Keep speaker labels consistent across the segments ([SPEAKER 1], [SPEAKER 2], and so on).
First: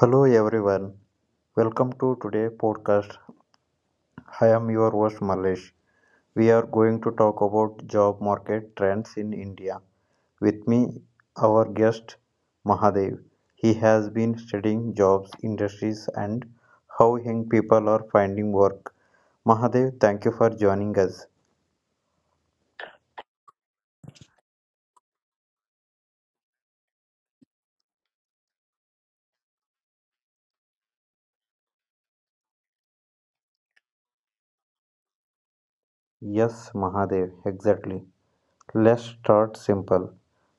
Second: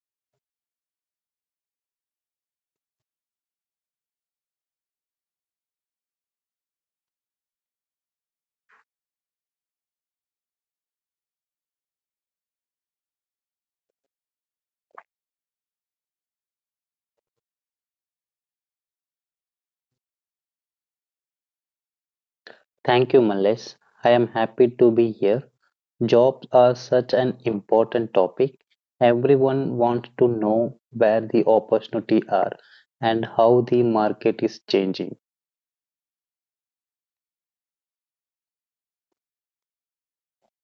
[SPEAKER 1] Hello everyone, welcome to today's podcast. I am your host Malesh. We are going to talk about job market trends in India. With me, our guest Mahadev. He has been studying jobs, industries, and how young people are finding work. Mahadev, thank you for joining us.
[SPEAKER 2] Thank you, Males. I am happy to be here. Jobs are such an important topic. Everyone wants to know where the opportunities are and how the market is changing.
[SPEAKER 1] Yes, Mahadev, exactly. Let's start simple.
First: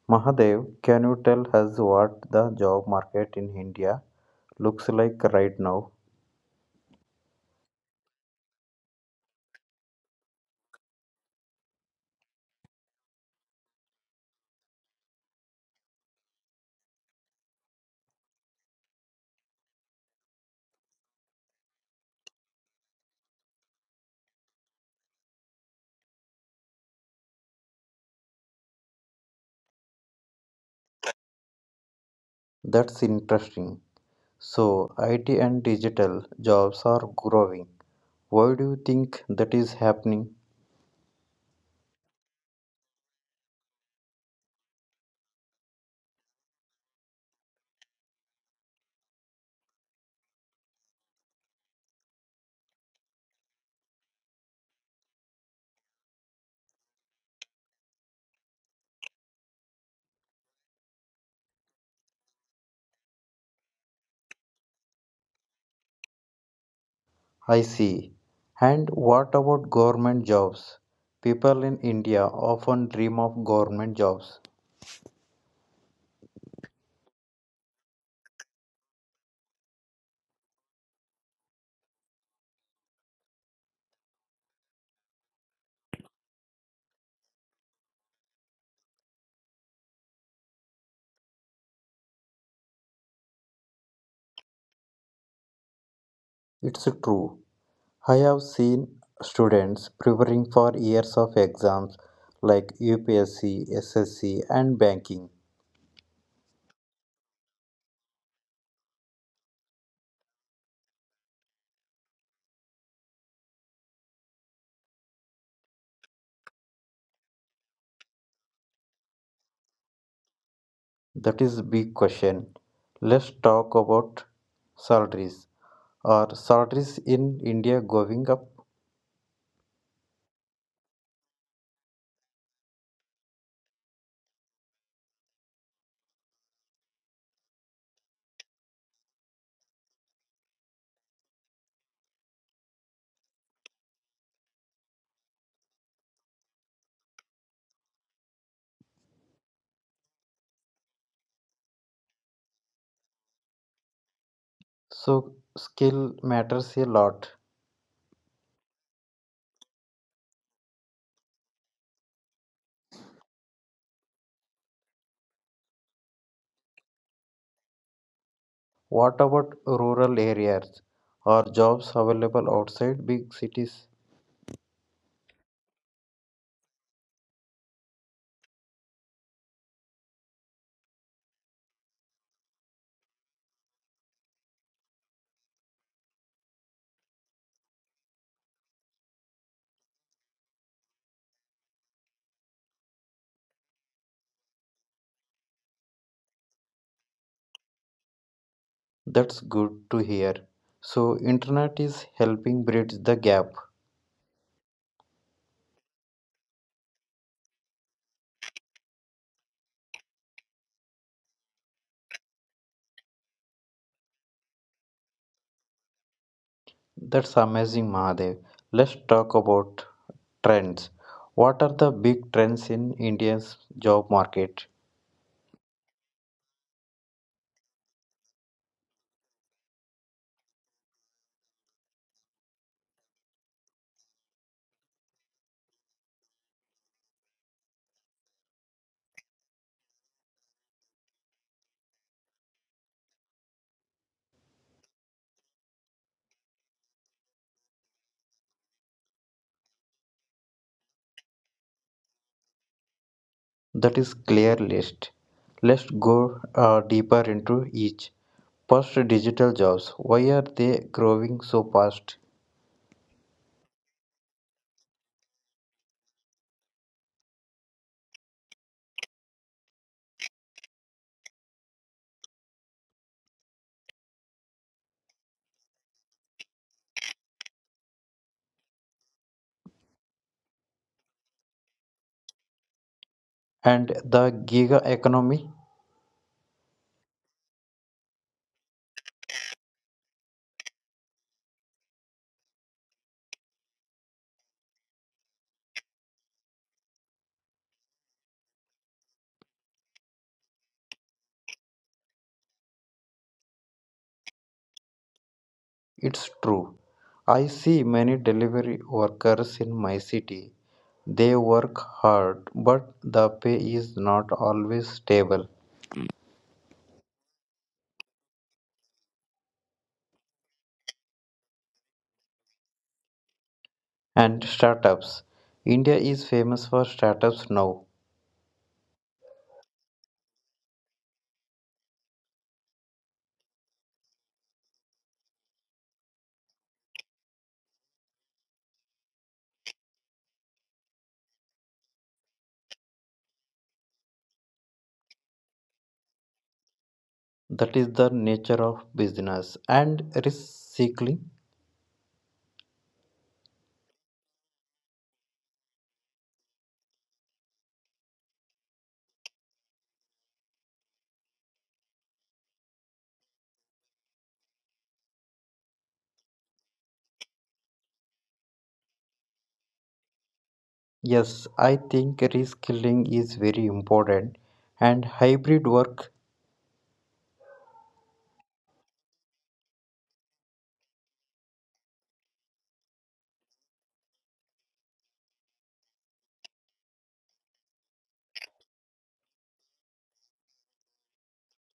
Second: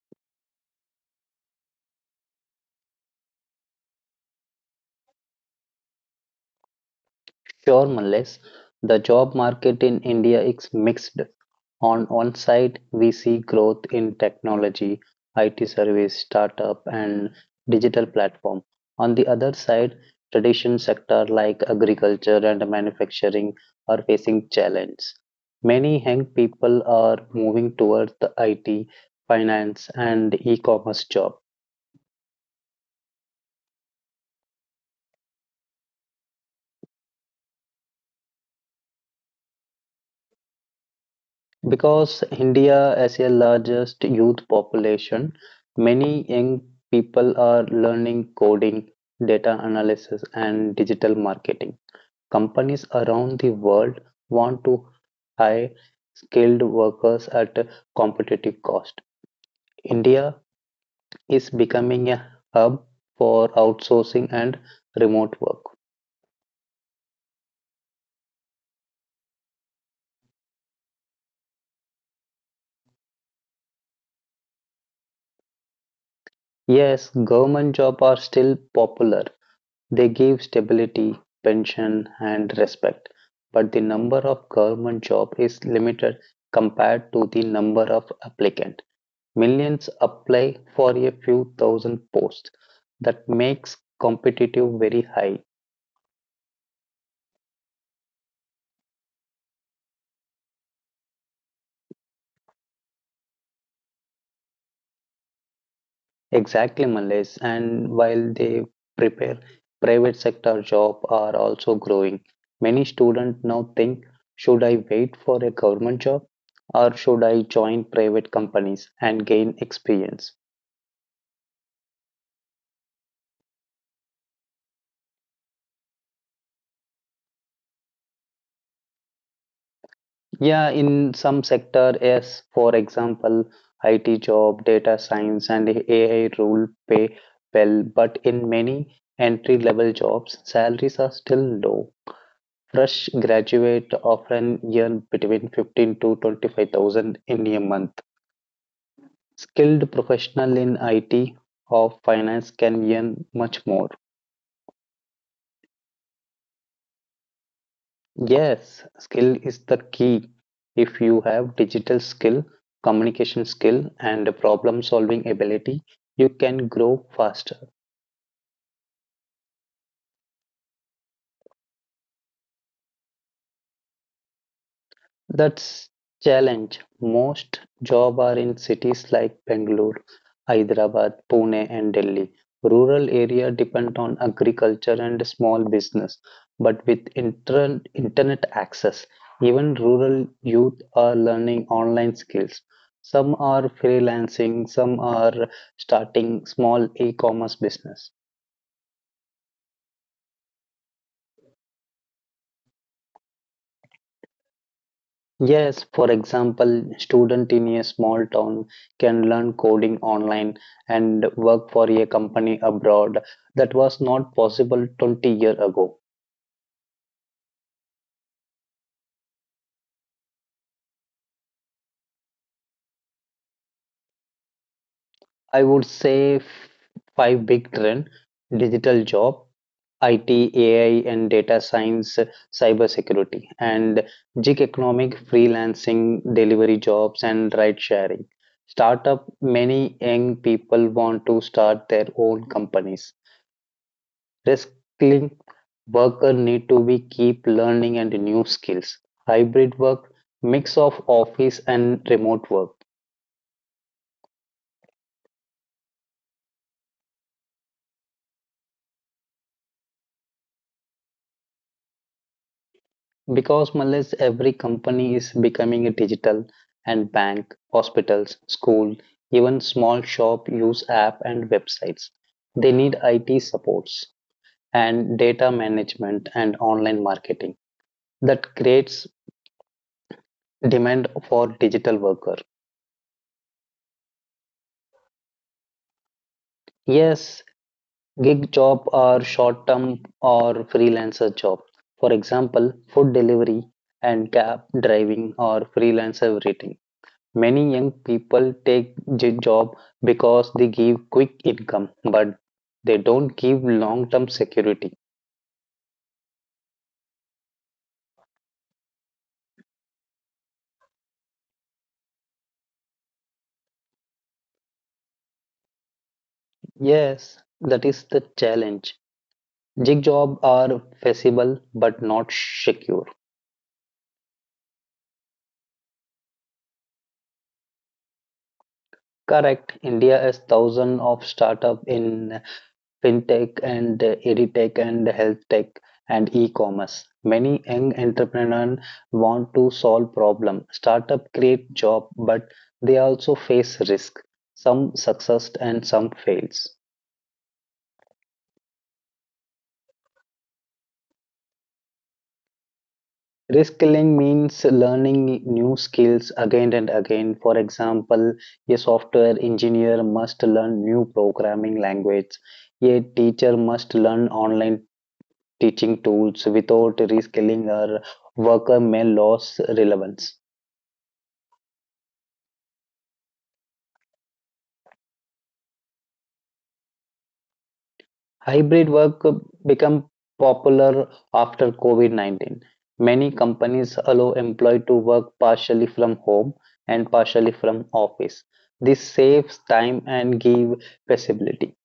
[SPEAKER 1] Mahadev, can you tell us what the job market in India looks like right now?
[SPEAKER 2] Sure, Males. The job market in India is mixed. On one side, we see growth in technology, IT service, startup, and digital platform. On the other side, traditional sector like agriculture and manufacturing are facing challenge. Many young people are moving towards the IT, finance, and e-commerce job.
[SPEAKER 1] That's interesting. So, IT and digital jobs are growing. Why do you think that is happening?
[SPEAKER 2] Because India, as a largest youth population, many young people are learning coding, data analysis, and digital marketing. Companies around the world want to hire skilled workers at a competitive cost. India is becoming a hub for outsourcing and remote work.
[SPEAKER 1] I see. And what about government jobs? People in India often dream of government jobs.
[SPEAKER 2] Yes, government jobs are still popular. They give stability, pension, and respect, but the number of government job is limited compared to the number of applicant. Millions apply for a few thousand posts. That makes competitive very high.
[SPEAKER 1] It's true. I have seen students preparing for years of exams like UPSC, SSC, and banking.
[SPEAKER 2] Exactly, Malays. And while they prepare, private sector job are also growing. Many students now think, should I wait for a government job or should I join private companies and gain experience?
[SPEAKER 1] That is a big question. Let's talk about salaries. Or shortage in India going up.
[SPEAKER 2] Yeah, in some sector, yes, for example, IT job, data science, and AI role pay well, but in many entry-level jobs, salaries are still low. Fresh graduate often earn between 15 to 25,000 in a month. Skilled professional in IT or finance can earn much more.
[SPEAKER 1] So skill matters a lot.
[SPEAKER 2] Yes, skill is the key. If you have digital skill, communication skill, and problem solving ability, you can grow faster.
[SPEAKER 1] What about rural areas? Are jobs available outside big cities?
[SPEAKER 2] That's challenge. Most job are in cities like Bangalore, Hyderabad, Pune and Delhi. Rural area depend on agriculture and small business, but with internet access, even rural youth are learning online skills. Some are freelancing, some are starting small e-commerce business.
[SPEAKER 1] That's good to hear. So internet is helping bridge the gap.
[SPEAKER 2] Yes, for example, student in a small town can learn coding online and work for a company abroad. That was not possible 20 years ago.
[SPEAKER 1] That's amazing, Mahadev. Let's talk about trends. What are the big trends in India's job market?
[SPEAKER 2] I would say five big trend, digital job, IT, AI and data science, cybersecurity, and gig economic freelancing, delivery jobs and ride sharing. Startup, many young people want to start their own companies. Rescuing worker need to be keep learning and new skills. Hybrid work, mix of office and remote work.
[SPEAKER 1] That is clear list. Let's go deeper into each. First, digital jobs. Why are they growing so fast?
[SPEAKER 2] Because Malaysia, every company is becoming a digital and bank, hospitals, school, even small shop use app and websites. They need IT supports and data management and online marketing that creates demand for digital worker.
[SPEAKER 1] And the gig economy?
[SPEAKER 2] Yes, gig job are short term or freelancer job. For example, food delivery and cab driving or freelancer writing. Many young people take the job because they give quick income, but they don't give long term security.
[SPEAKER 1] It's true. I see many delivery workers in my city. They work hard, but the pay is not always stable.
[SPEAKER 2] Yes, that is the challenge. Gig jobs are feasible but not secure.
[SPEAKER 1] And startups. India is famous for startups now.
[SPEAKER 2] Correct. India has thousands of startup in fintech and edtech and health tech and e-commerce. Many young entrepreneurs want to solve problem. Startup create job, but they also face risk. Some success and some fails.
[SPEAKER 1] That is the nature of business. And recycling?
[SPEAKER 2] Risk killing means learning new skills again and again. For example, a software engineer must learn new programming language. A teacher must learn online teaching tools without reskilling our worker may lose relevance.
[SPEAKER 1] Yes, I think reskilling is very important. And hybrid work.
[SPEAKER 2] Hybrid work become popular after COVID-19. Many companies allow employee to work partially from home and partially from office. This saves time and give flexibility.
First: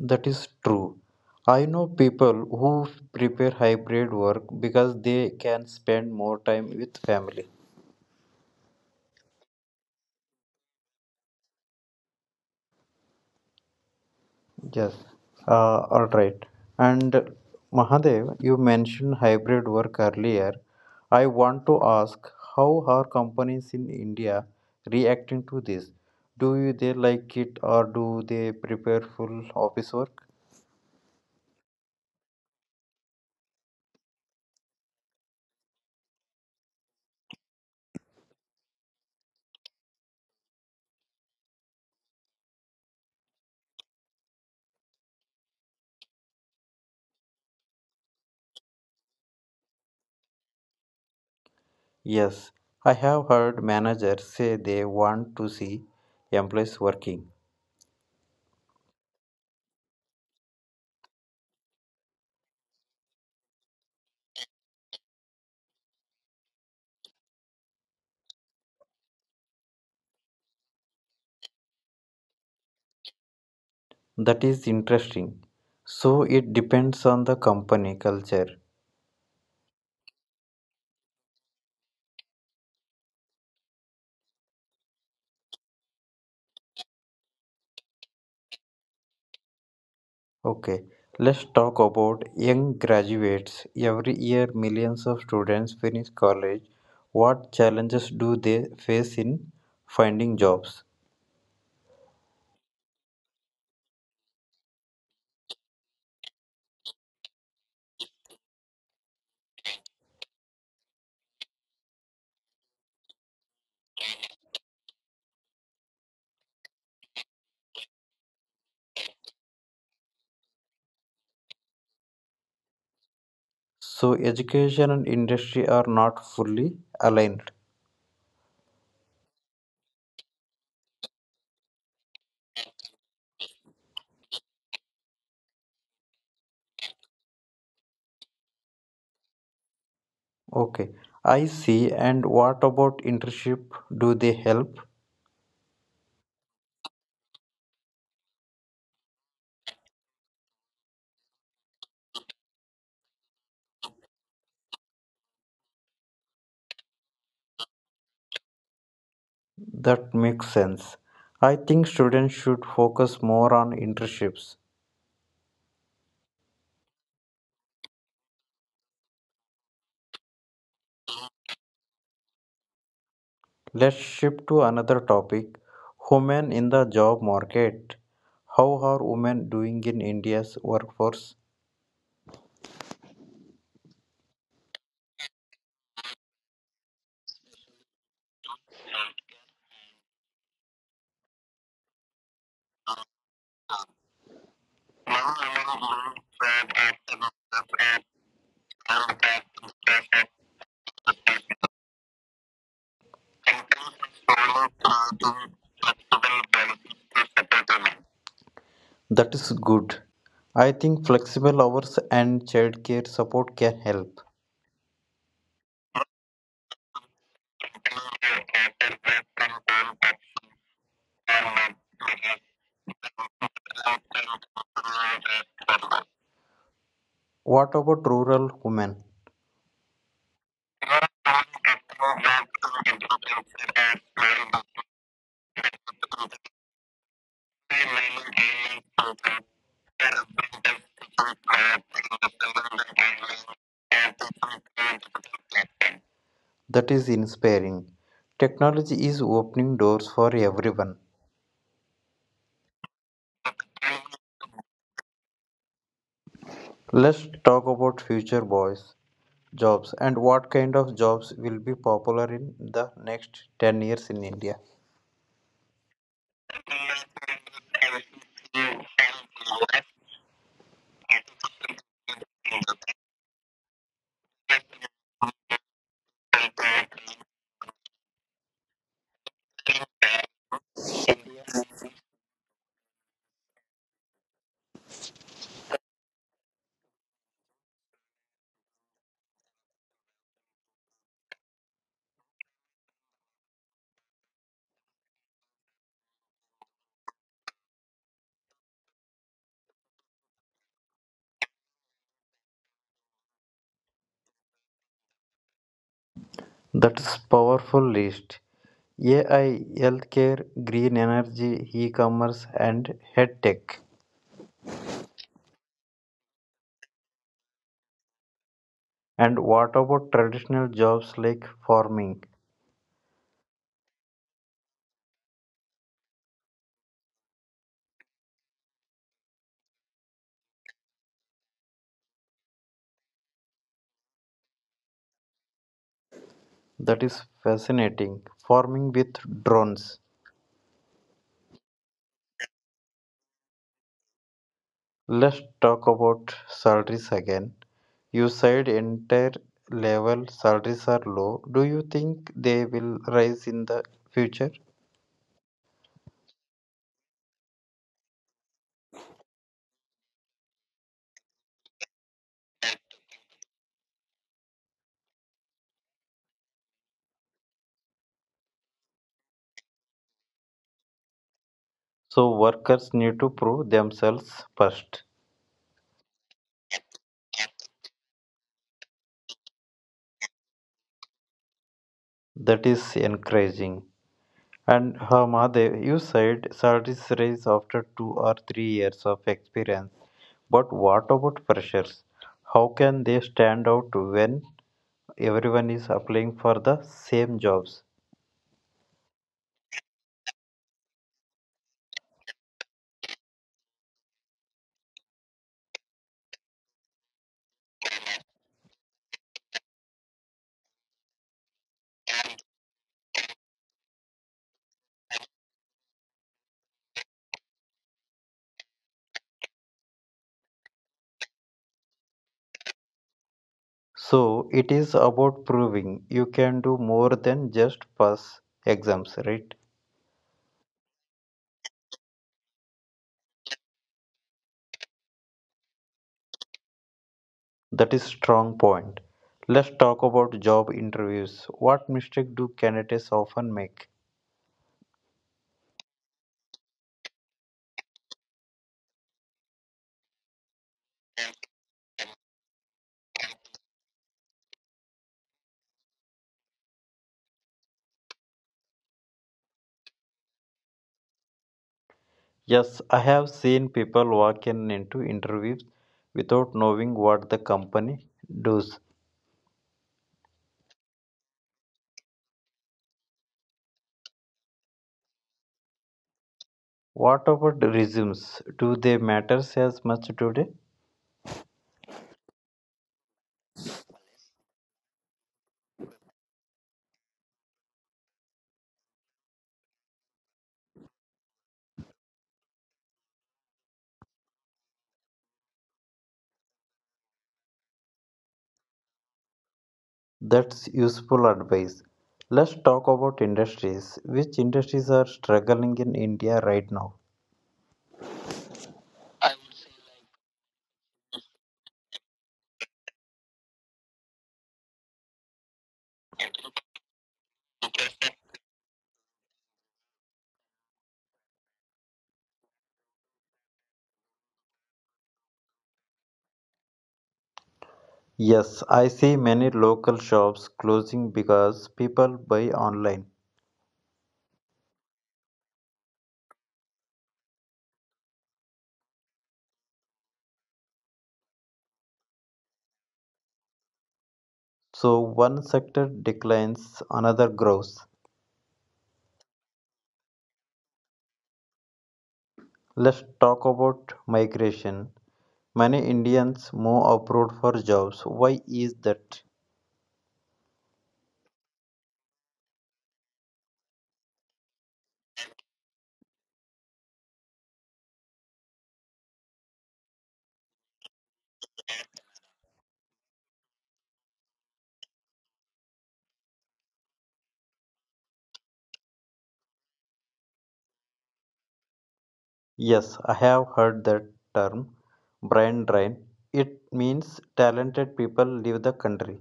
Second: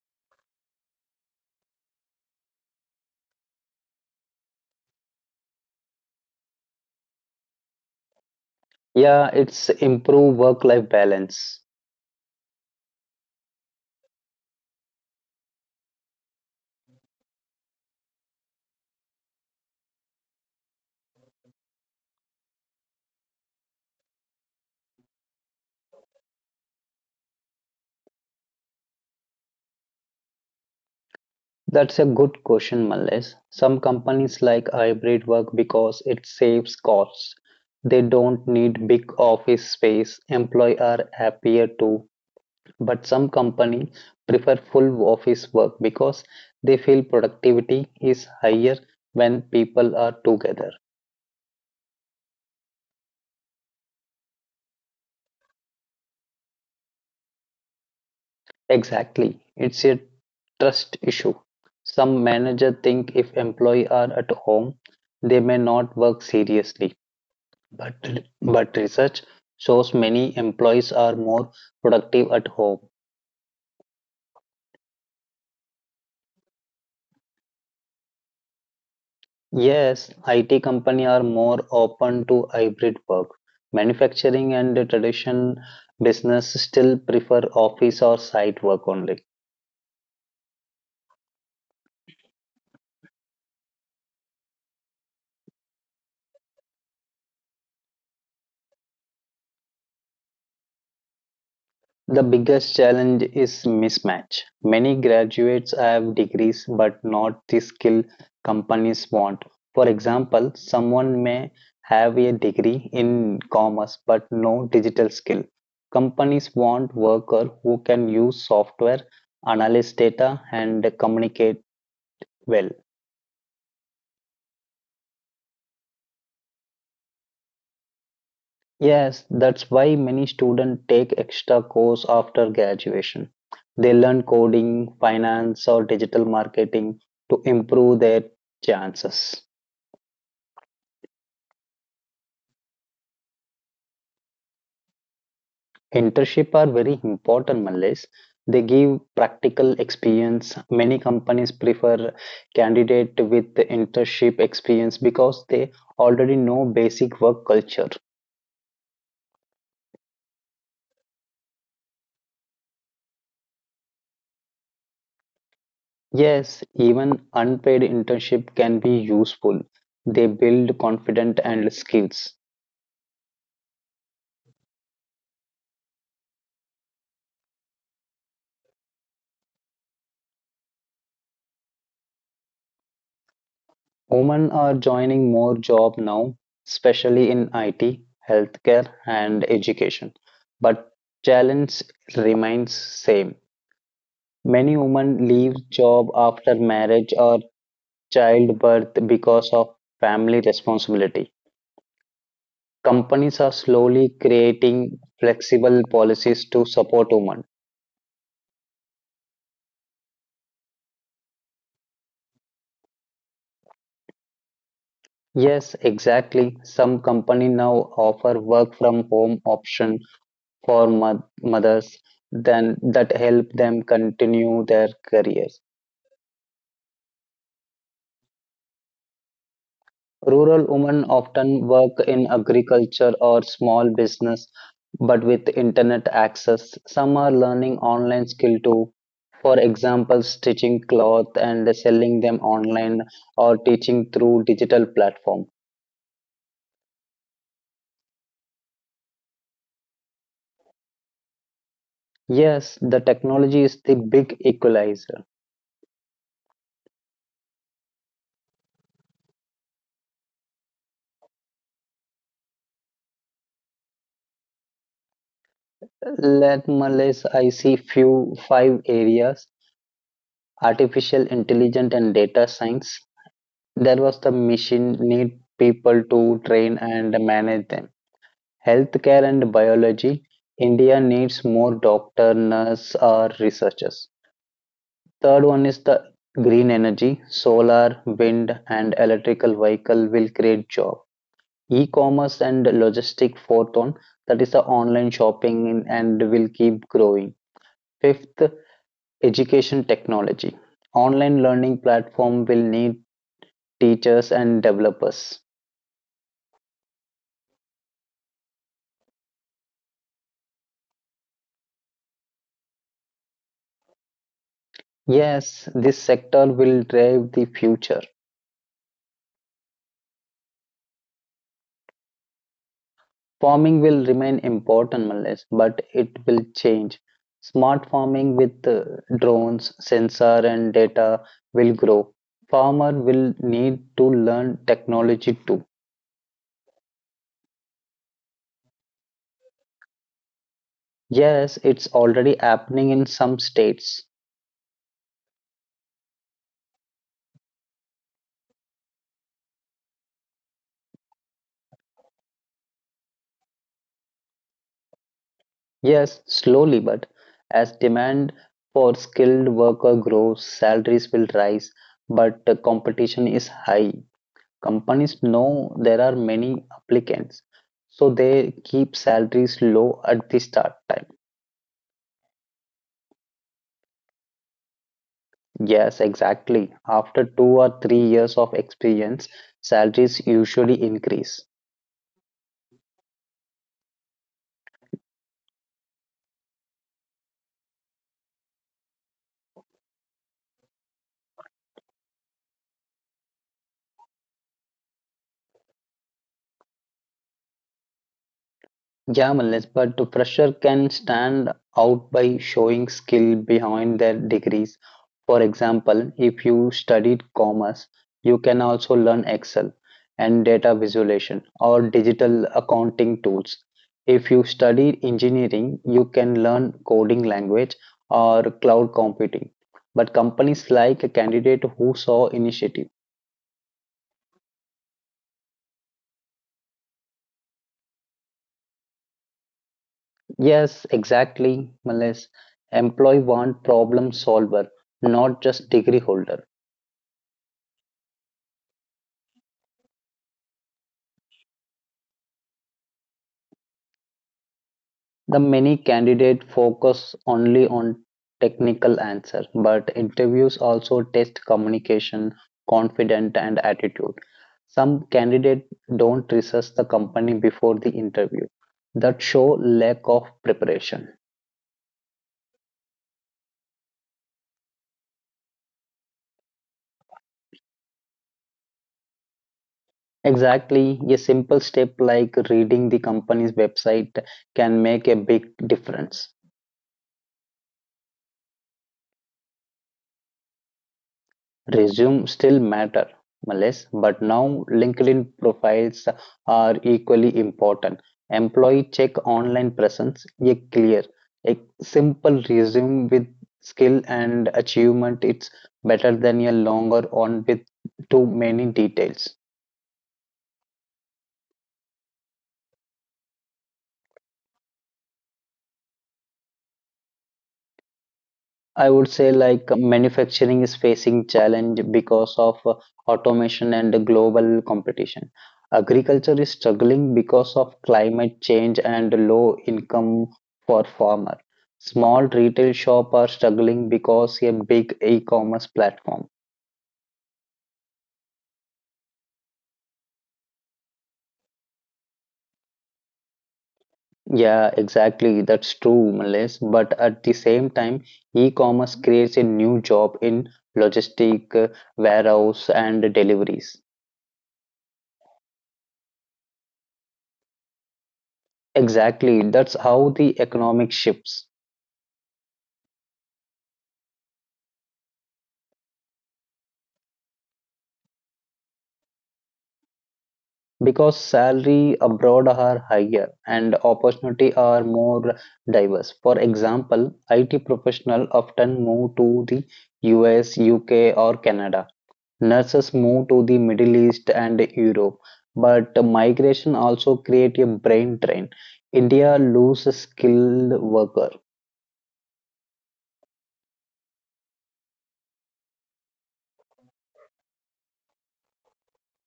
[SPEAKER 1] That is true. I know people who prepare hybrid work because they can spend more time with family.
[SPEAKER 2] Yeah, it's improve work-life balance.
[SPEAKER 1] Yes, all right. And Mahadev, you mentioned hybrid work earlier. I want to ask, how are companies in India reacting to this? They like it, or do they prepare full office work?
[SPEAKER 2] That's a good question, Malles. Some companies like hybrid work because it saves costs. They don't need big office space. Employees are happier too. But some companies prefer full office work because they feel productivity is higher when people are together.
[SPEAKER 1] Yes, I have heard managers say they want to see employees working.
[SPEAKER 2] Exactly. It's a trust issue. Some managers think if employees are at home, they may not work seriously. But, but research shows many employees are more productive at home.
[SPEAKER 1] That is interesting. So it depends on the company culture.
[SPEAKER 2] Yes, IT companies are more open to hybrid work. Manufacturing and the tradition business still prefer office or site work only.
[SPEAKER 1] Okay, let's talk about young graduates. Every year, millions of students finish college. What challenges do they face in finding jobs?
[SPEAKER 2] The biggest challenge is mismatch. Many graduates have degrees but not the skill companies want. For example, someone may have a degree in commerce but no digital skill. Companies want workers who can use software, analyze data, and communicate well.
[SPEAKER 1] So, education and industry are not fully aligned.
[SPEAKER 2] Yes, that's why many students take extra course after graduation. They learn coding, finance, or digital marketing to improve their chances.
[SPEAKER 1] Okay, I see. And what about internship? Do they help?
[SPEAKER 2] Internship are very important, Malays. They give practical experience. Many companies prefer candidate with internship experience because they already know basic work culture.
[SPEAKER 1] That makes sense. I think students should focus more on internships.
[SPEAKER 2] Yes, even unpaid internship can be useful. They build confidence and skills.
[SPEAKER 1] Let's shift to another topic, women in the job market. How are women doing in India's workforce?
[SPEAKER 2] Women are joining more job now, especially in IT, healthcare, and education. But challenge remains same. Many women leave job after marriage or childbirth because of family responsibility. Companies are slowly creating flexible policies to support women.
[SPEAKER 1] That is good. I think flexible hours and childcare support can help.
[SPEAKER 2] Yes, exactly. Some company now offer work from home option for mothers then that help them continue their careers.
[SPEAKER 1] What about rural women?
[SPEAKER 2] Rural women often work in agriculture or small business, but with internet access, some are learning online skill too. For example, stitching cloth and selling them online or teaching through digital platform.
[SPEAKER 1] That is inspiring. Technology is opening doors for everyone.
[SPEAKER 2] Yes, the technology is the big equalizer.
[SPEAKER 1] Let's talk about future boys jobs, and what kind of jobs will be popular in the next 10 years in India.
[SPEAKER 2] Let me list, I see few five areas: artificial intelligence and data science, there was the machine need people to train and manage them. Healthcare and biology, India needs more doctor, nurse, or researchers. Third one is the green energy, solar, wind, and electrical vehicle will create job. E-commerce and logistic fourth one, that is the online shopping and will keep growing. Fifth, education technology online learning platform will need teachers, and developers.
[SPEAKER 1] That's powerful list. AI, healthcare, green energy, e-commerce and head tech.
[SPEAKER 2] Yes, this sector will drive the future.
[SPEAKER 1] And what about traditional jobs like farming?
[SPEAKER 2] Farming will remain important, Malesh, but it will change. Smart farming with drones, sensor, and data will grow. Farmer will need to learn technology too.
[SPEAKER 1] That is fascinating. Farming with drones.
[SPEAKER 2] Yes, it's already happening in some states.
[SPEAKER 1] Let's talk about salaries again. You said entry level salaries are low. Do you think they will rise in the future?
[SPEAKER 2] Yes, slowly, but as demand for skilled worker grows, salaries will rise, but the competition is high. Companies know there are many applicants, so they keep salaries low at the start time.
[SPEAKER 1] So workers need to prove themselves first.
[SPEAKER 2] Yes, exactly. After 2 or 3 years of experience, salaries usually increase.
[SPEAKER 1] That is encouraging. And Mahadev, you said salaries rise after 2 or 3 years of experience. But what about freshers? How can they stand out when everyone is applying for the same jobs?
[SPEAKER 2] Yeah, Malles, but the fresher can stand out by showing skill behind their degrees. For example, if you studied commerce, you can also learn Excel and data visualization or digital accounting tools. If you studied engineering, you can learn coding language or cloud computing. But companies like a candidate who saw initiative.
[SPEAKER 1] So it is about proving you can do more than just pass exams, right?
[SPEAKER 2] Yes, exactly, Malaysia. Employee want problem solver, not just degree holder.
[SPEAKER 1] That is strong point. Let's talk about job interviews. What mistake do candidates often make?
[SPEAKER 2] The many candidate focus only on technical answer, but interviews also test communication, confident and attitude. Some candidate don't research the company before the interview. That show lack of preparation.
[SPEAKER 1] Yes, I have seen people walk in into interviews without knowing what the company does.
[SPEAKER 2] Exactly, a simple step like reading the company's website can make a big difference.
[SPEAKER 1] What about resumes? Do they matter as much today?
[SPEAKER 2] Resume still matter, Males, but now LinkedIn profiles are equally important. Employee check online presence, a clear, a simple resume with skill and achievement. It's better than a longer one with too many details.
[SPEAKER 1] That's useful advice. Let's talk about industries. Which industries are struggling in India right now?
[SPEAKER 2] I would say like manufacturing is facing challenge because of automation and global competition. Agriculture is struggling because of climate change and low income for farmer. Small retail shop are struggling because a big e-commerce platform.
[SPEAKER 1] Yes, I see many local shops closing because people buy online.
[SPEAKER 2] Yeah, exactly. That's true, Malaysia. But at the same time, e-commerce creates a new job in logistic, warehouse, and deliveries.
[SPEAKER 1] So one sector declines, another grows.
[SPEAKER 2] Exactly, that's how the economic shifts.
[SPEAKER 1] Let's talk about migration. Many Indians move abroad for jobs. Why is that?
[SPEAKER 2] Because salary abroad are higher and opportunity are more diverse. For example, IT professional often move to the US, UK or Canada. Nurses move to the Middle East and Europe, but migration also create a brain drain. India loses skilled workers.
[SPEAKER 1] Yes, I have heard that term, brain drain. It means talented people leave the country.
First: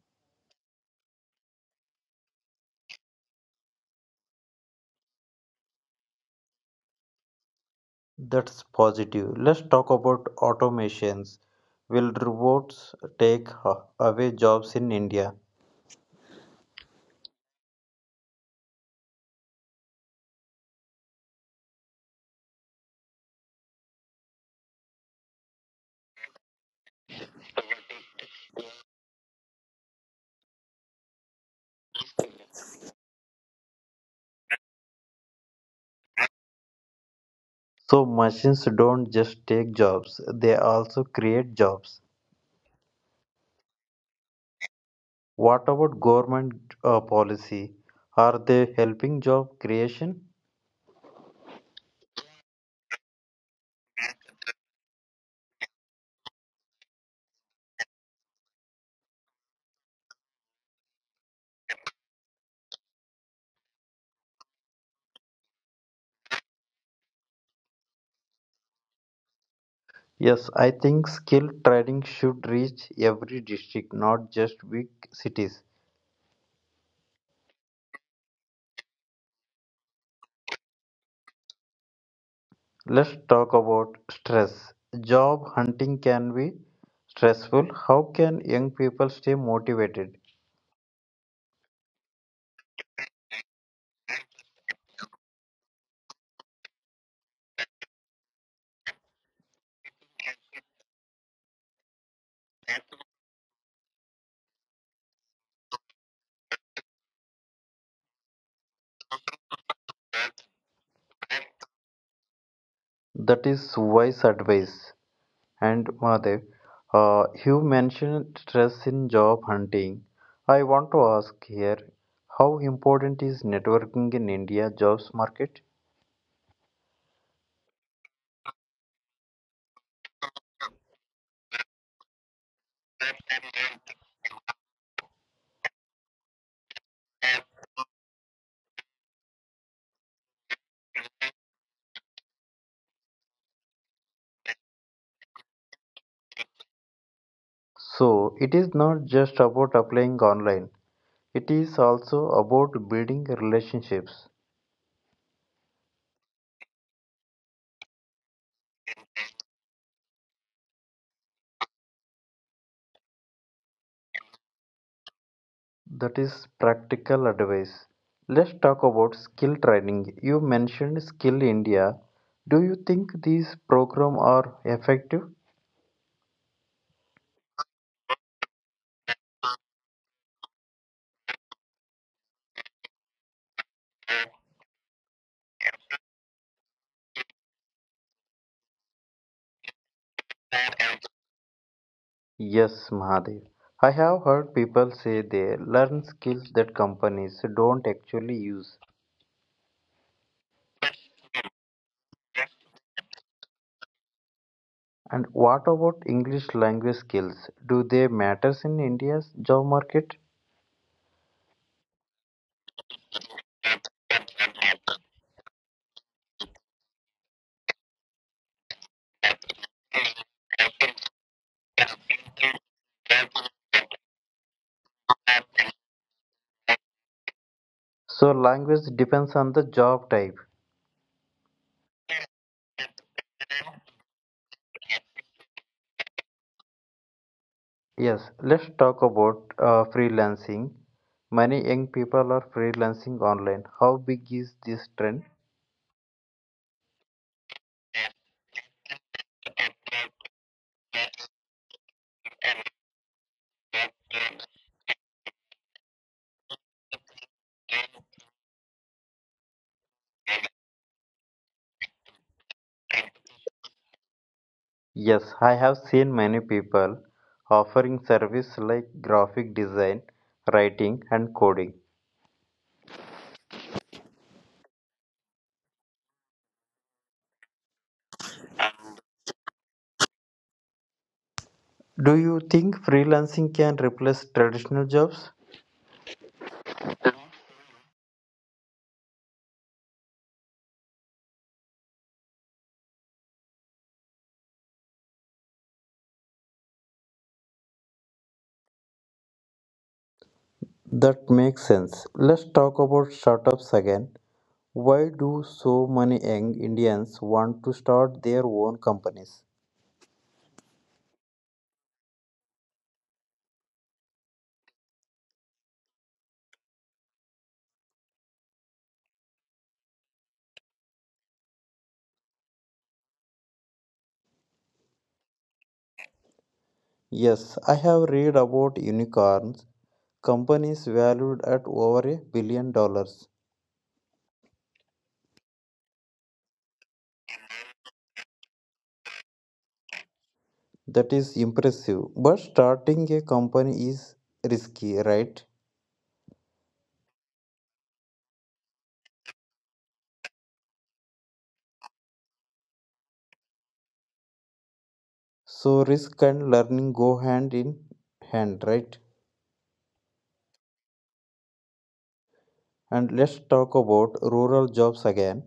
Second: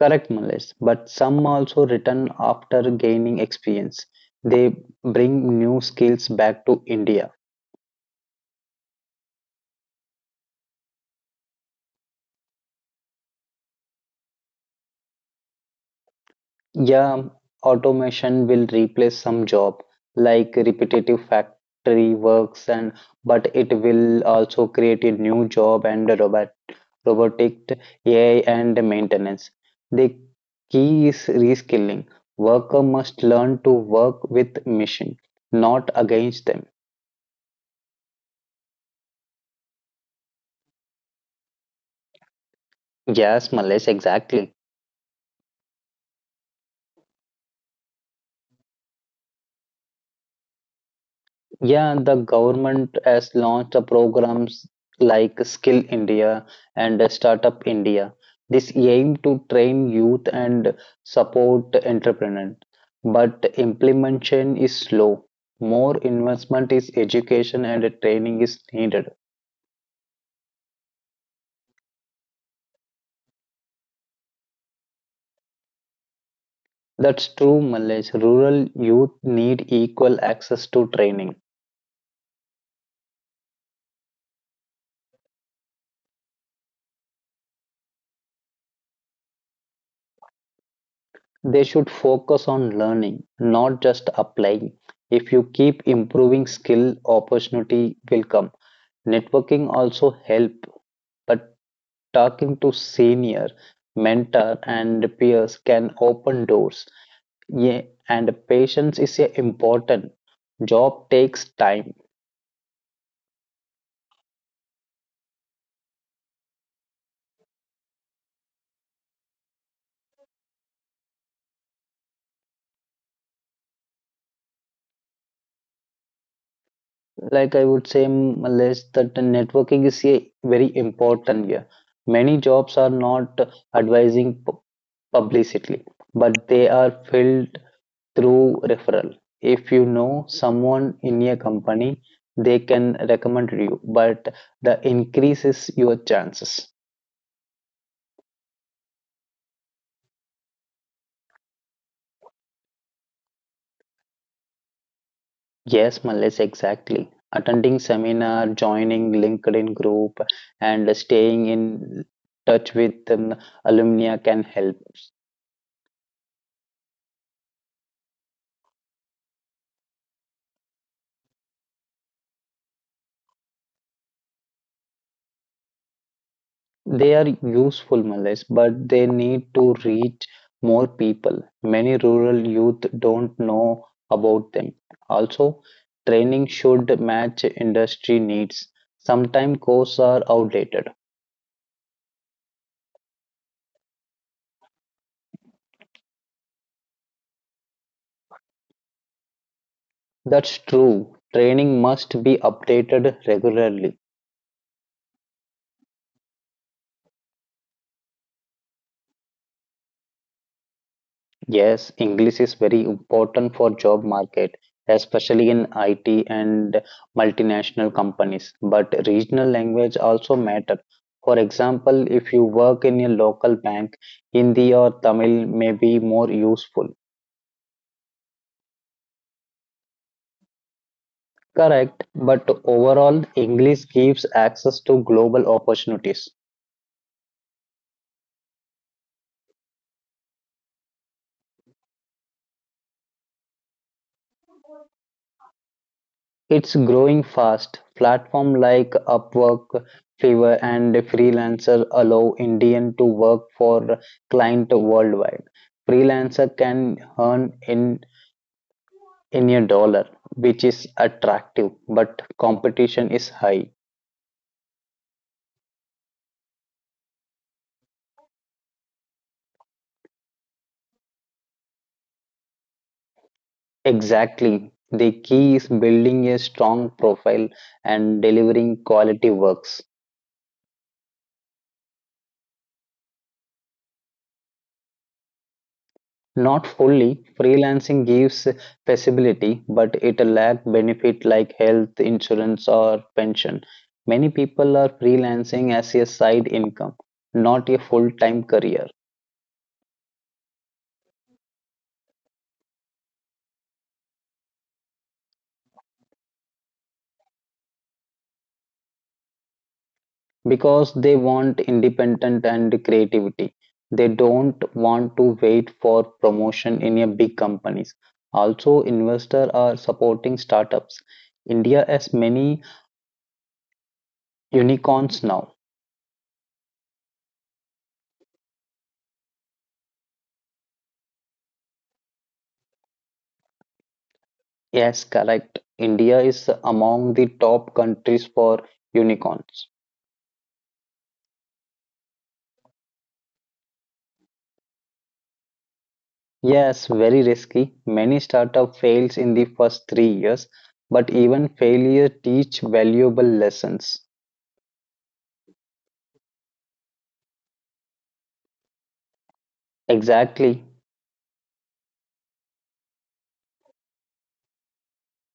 [SPEAKER 2] Correct, Malesh. But some also return after gaining experience. They bring new skills back to India.
[SPEAKER 1] That's positive. Let's talk about automations. Will robots take away jobs in India?
[SPEAKER 2] Yeah, automation will replace some job like repetitive factory works and but it will also create a new job and robotic AI and maintenance. The key is reskilling. Worker must learn to work with machine, not against them.
[SPEAKER 1] So machines don't just take jobs, they also create jobs.
[SPEAKER 2] Yes, Malesh, exactly.
[SPEAKER 1] What about government policy? Are they helping job creation?
[SPEAKER 2] Yeah, the government has launched the programs like Skill India and Startup India. This aim to train youth and support entrepreneurs, but implementation is slow. More investment is education and training is needed.
[SPEAKER 1] Yes, I think skill training should reach every district, not just big cities.
[SPEAKER 2] That's true, Malesh. Rural youth need equal access to training.
[SPEAKER 1] Let's talk about stress. Job hunting can be stressful. How can young people stay motivated?
[SPEAKER 2] They should focus on learning, not just applying. If you keep improving skill, opportunity will come. Networking also help, but talking to senior, mentor, and peers can open doors. Yeah, and patience is a important. Job takes time.
[SPEAKER 1] That is wise advice. And Mahadev, you mentioned stress in job hunting. I want to ask here, how important is networking in India jobs market?
[SPEAKER 2] Like I would say, Malesh, that the networking is a very important here. Many jobs are not advising pu- publicly, but they are filled through referral. If you know someone in your company, they can recommend you, but the increase is your chances.
[SPEAKER 1] So it is not just about applying online. It is also about building relationships.
[SPEAKER 2] Yes, Mallesh, exactly. Attending seminar, joining LinkedIn group, and staying in touch with alumni can help.
[SPEAKER 1] That is practical advice. Let's talk about skill training. You mentioned Skill India. Do you think these programs are effective?
[SPEAKER 2] They are useful, Malice, but they need to reach more people. Many rural youth don't know about them. Also, training should match industry needs. Sometimes courses are outdated.
[SPEAKER 1] Yes, Mahadev. I have heard people say they learn skills that companies don't actually use.
[SPEAKER 2] That's true. Training must be updated regularly.
[SPEAKER 1] And what about English language skills? Do they matter in India's job market?
[SPEAKER 2] Yes, English is very important for job market, especially in IT and multinational companies. But regional language also matter. For example, if you work in a local bank, Hindi or Tamil may be more useful.
[SPEAKER 1] So language depends on the job type.
[SPEAKER 2] Correct, but overall, English gives access to global opportunities.
[SPEAKER 1] Yes, let's talk about freelancing. Many young people are freelancing online. How big is this trend?
[SPEAKER 2] It's growing fast. Platform like Upwork, Fiverr, and Freelancer allow Indian to work for client worldwide. Freelancer can earn in in a dollar, which is attractive, but competition is high.
[SPEAKER 1] Yes, I have seen many people offering service like graphic design, writing and coding.
[SPEAKER 2] Exactly. The key is building a strong profile and delivering quality works.
[SPEAKER 1] Do you think freelancing can replace traditional jobs?
[SPEAKER 2] Not fully. Freelancing gives flexibility, but it lack benefit like health insurance or pension. Many people are freelancing as a side income, not a full-time career,
[SPEAKER 1] That makes sense. Let's talk about startups again. Why do so many young Indians want to start their own companies?
[SPEAKER 2] because they want independence and creativity. They don't want to wait for promotion in a big companies. Also, investors are supporting startups. India has many unicorns now.
[SPEAKER 1] Yes, I have read about unicorns, companies valued at over $1 billion.
[SPEAKER 2] Yes, correct. India is among the top countries for unicorns.
[SPEAKER 1] That is impressive. But starting a company is risky, right?
[SPEAKER 2] Yes, very risky. Many startup fails in the first 3 years, but even failure teach valuable lessons.
[SPEAKER 1] So risk and learning go hand in hand, right?
[SPEAKER 2] Exactly.
[SPEAKER 1] And let's talk about rural jobs again.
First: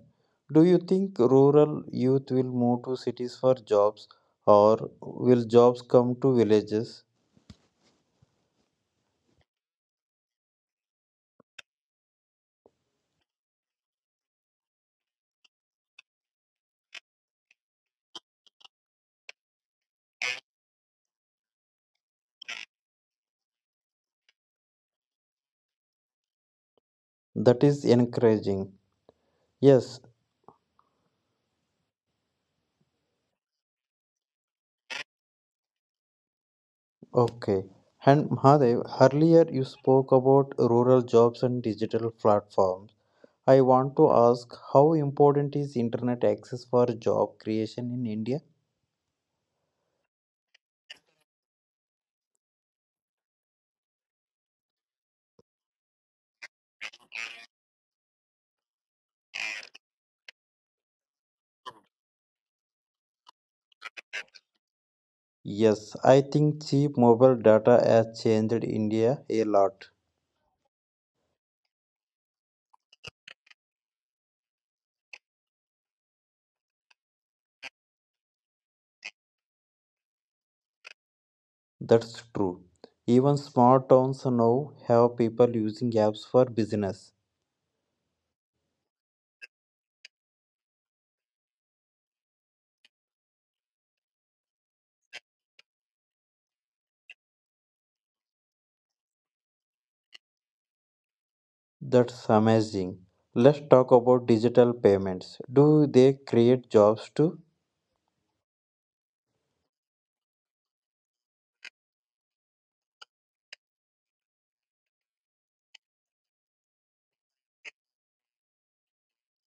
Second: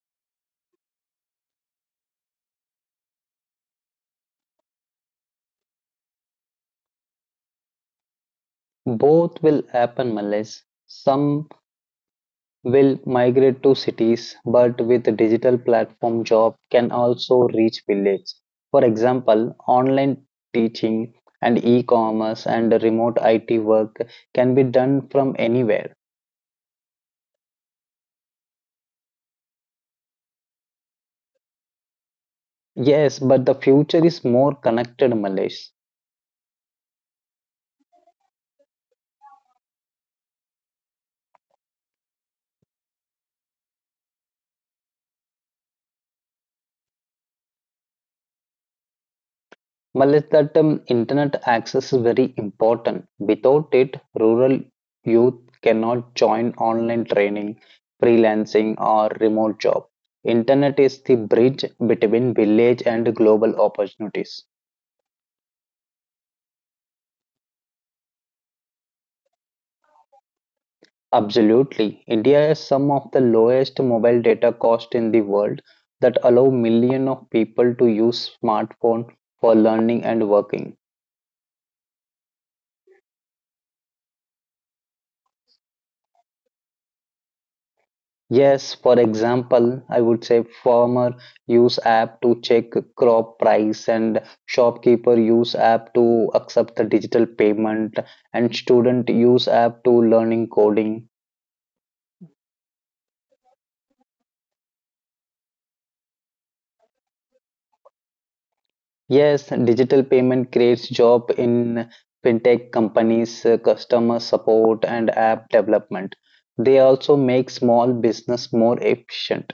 [SPEAKER 1] Do you think rural youth will move to cities for jobs, or will jobs come to villages?
[SPEAKER 2] Both will happen, Malays. Some will migrate to cities, but with digital platform job can also reach village. For example, online teaching and e-commerce and remote IT work can be done from anywhere.
[SPEAKER 1] That is encouraging. Yes.
[SPEAKER 2] Yes, but the future is more connected, Malesh.
[SPEAKER 1] Okay. And Mahadev, earlier you spoke about rural jobs and digital platforms. I want to ask, how important is internet access for job creation in India?
[SPEAKER 2] Mallesh, that internet access is very important. Without it, rural youth cannot join online training, freelancing, or remote job. Internet is the bridge between village and global opportunities.
[SPEAKER 1] Yes, I think cheap mobile data has changed India a lot.
[SPEAKER 2] Absolutely. India has some of the lowest mobile data cost in the world that allow millions of people to use smartphone for learning and working.
[SPEAKER 1] That's true. Even small towns now have people using apps for business.
[SPEAKER 2] Yes, for example, I would say farmer use app to check crop price and shopkeeper use app to accept the digital payment and student use app to learning coding.
[SPEAKER 1] That's amazing. Let's talk about digital payments. Do they create jobs too?
[SPEAKER 2] Yes, digital payment creates job in fintech companies, customer support and app development. They also make small business more efficient.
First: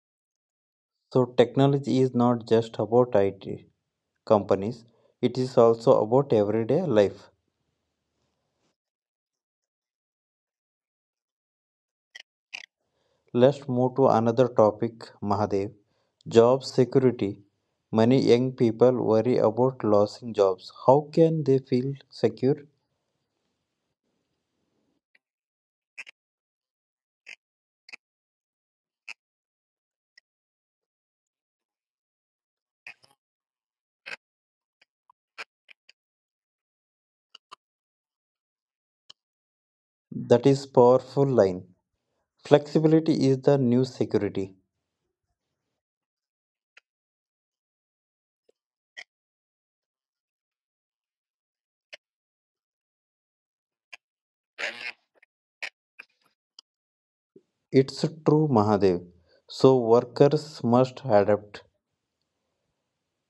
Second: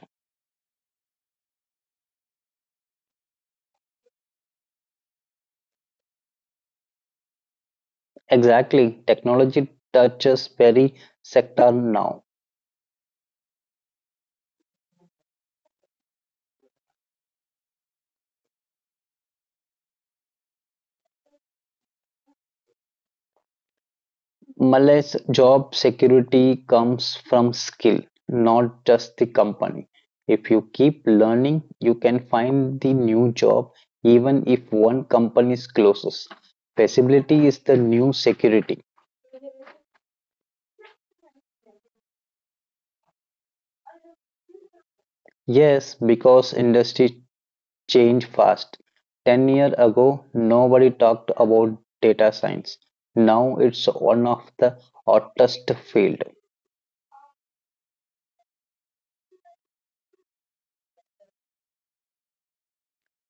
[SPEAKER 1] So, technology is not just about IT companies, it is also about everyday life.
[SPEAKER 2] Exactly, technology touches every sector now.
[SPEAKER 1] Let's move to another topic, Mahadev, job security. Many young people worry about losing jobs. How can they feel secure?
[SPEAKER 2] Malay's job security comes from skill, not just the company. If you keep learning, you can find the new job even if one company closes. Flexibility is the new security.
[SPEAKER 1] That is powerful line. Flexibility is the new security.
[SPEAKER 2] Yes, because industry change fast. 10 years ago, nobody talked about data science. Now it's one of the hottest field.
[SPEAKER 1] It's true, Mahadev. So workers must adapt.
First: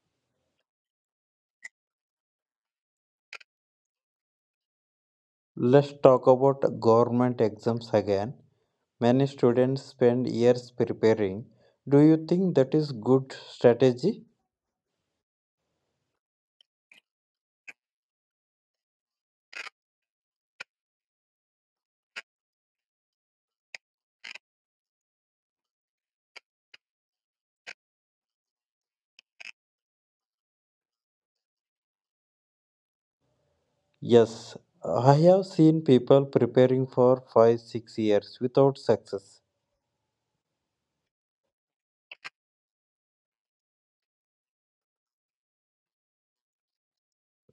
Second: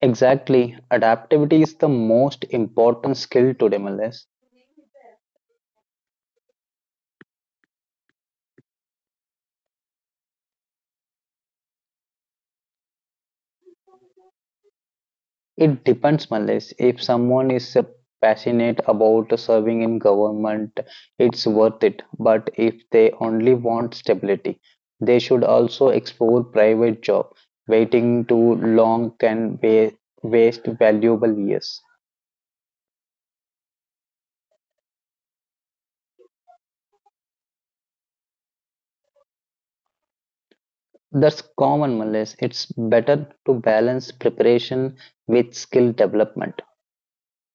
[SPEAKER 2] Exactly. Adaptability is the most important skill today, Malayas.
[SPEAKER 1] Let's talk about government exams again. Many students spend years preparing. Do you think that is good strategy?
[SPEAKER 2] It depends, Malesh. If someone is passionate about serving in government, it's worth it. But if they only want stability, they should also explore private job. Waiting too long can waste valuable years.
[SPEAKER 1] Yes, I have seen people preparing for 5 6 years without success.
[SPEAKER 2] That's common, Malesh. It's better to balance preparation with skill development.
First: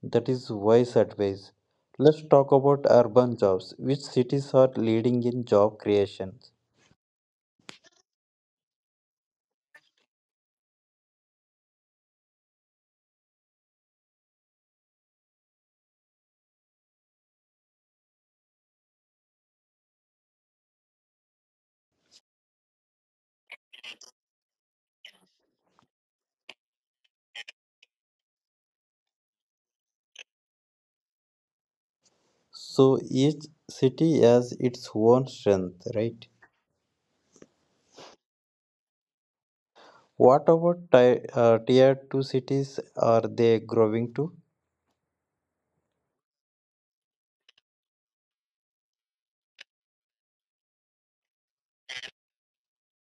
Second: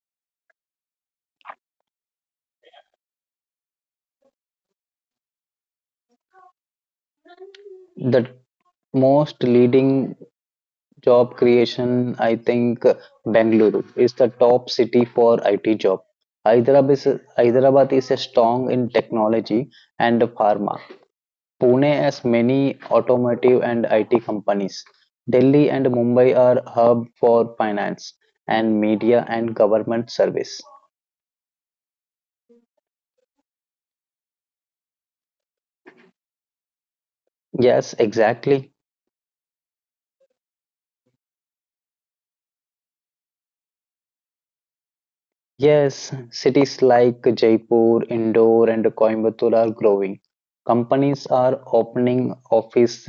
[SPEAKER 1] That is wise advice. Let's talk about urban jobs. Which cities are leading in job creation?
[SPEAKER 2] The most leading job creation, I think Bangalore is the top city for IT job. Hyderabad is, Hyderabad is a strong in technology and pharma. Pune has many automotive and IT companies. Delhi and Mumbai are hub for finance and media and government service.
[SPEAKER 1] So each city has its own strength, right?
[SPEAKER 2] Yes, exactly.
[SPEAKER 1] What about tier 2 cities, are they growing too?
[SPEAKER 2] Yes, cities like Jaipur, Indore, and Coimbatore are growing. Companies are opening office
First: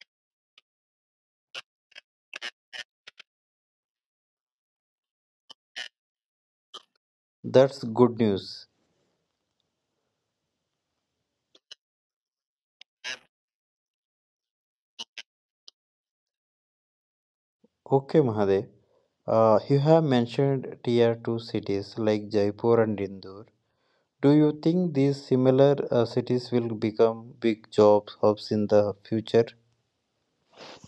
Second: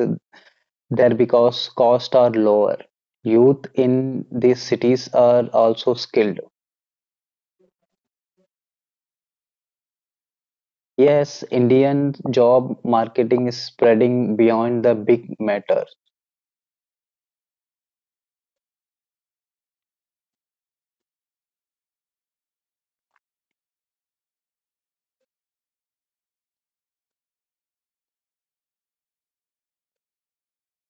[SPEAKER 2] there because costs are lower. Youth in these cities are also skilled.
[SPEAKER 1] That's good news.
[SPEAKER 2] Yes, Indian job marketing is spreading beyond the big metro.
[SPEAKER 1] Okay, Mahadev. You have mentioned tier 2 cities like Jaipur and Indore. Do you think these similar cities will become big job hubs in the future?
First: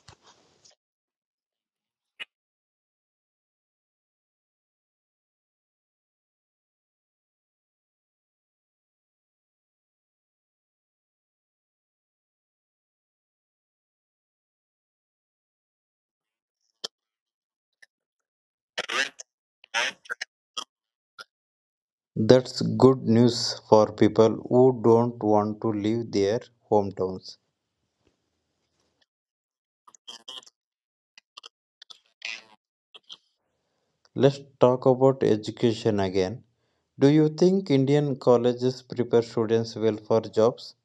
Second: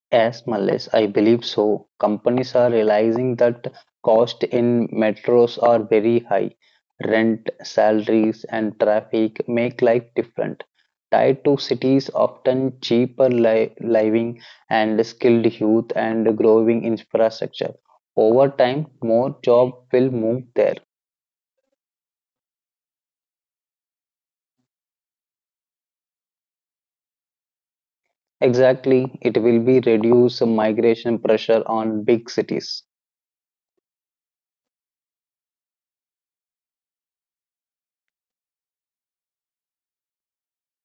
[SPEAKER 2] Yes, Malis, I believe so. Companies are realizing that cost in metros are very high. Rent, salaries, and traffic make life different. Tied to cities, often cheaper living and skilled youth and growing infrastructure. Over time, more job will move there.
[SPEAKER 1] That's good news for people who don't want to leave their hometowns.
[SPEAKER 2] Exactly, it will be reduce migration pressure on big cities.
[SPEAKER 1] Let's talk about education again. Do you think Indian colleges prepare students well for jobs?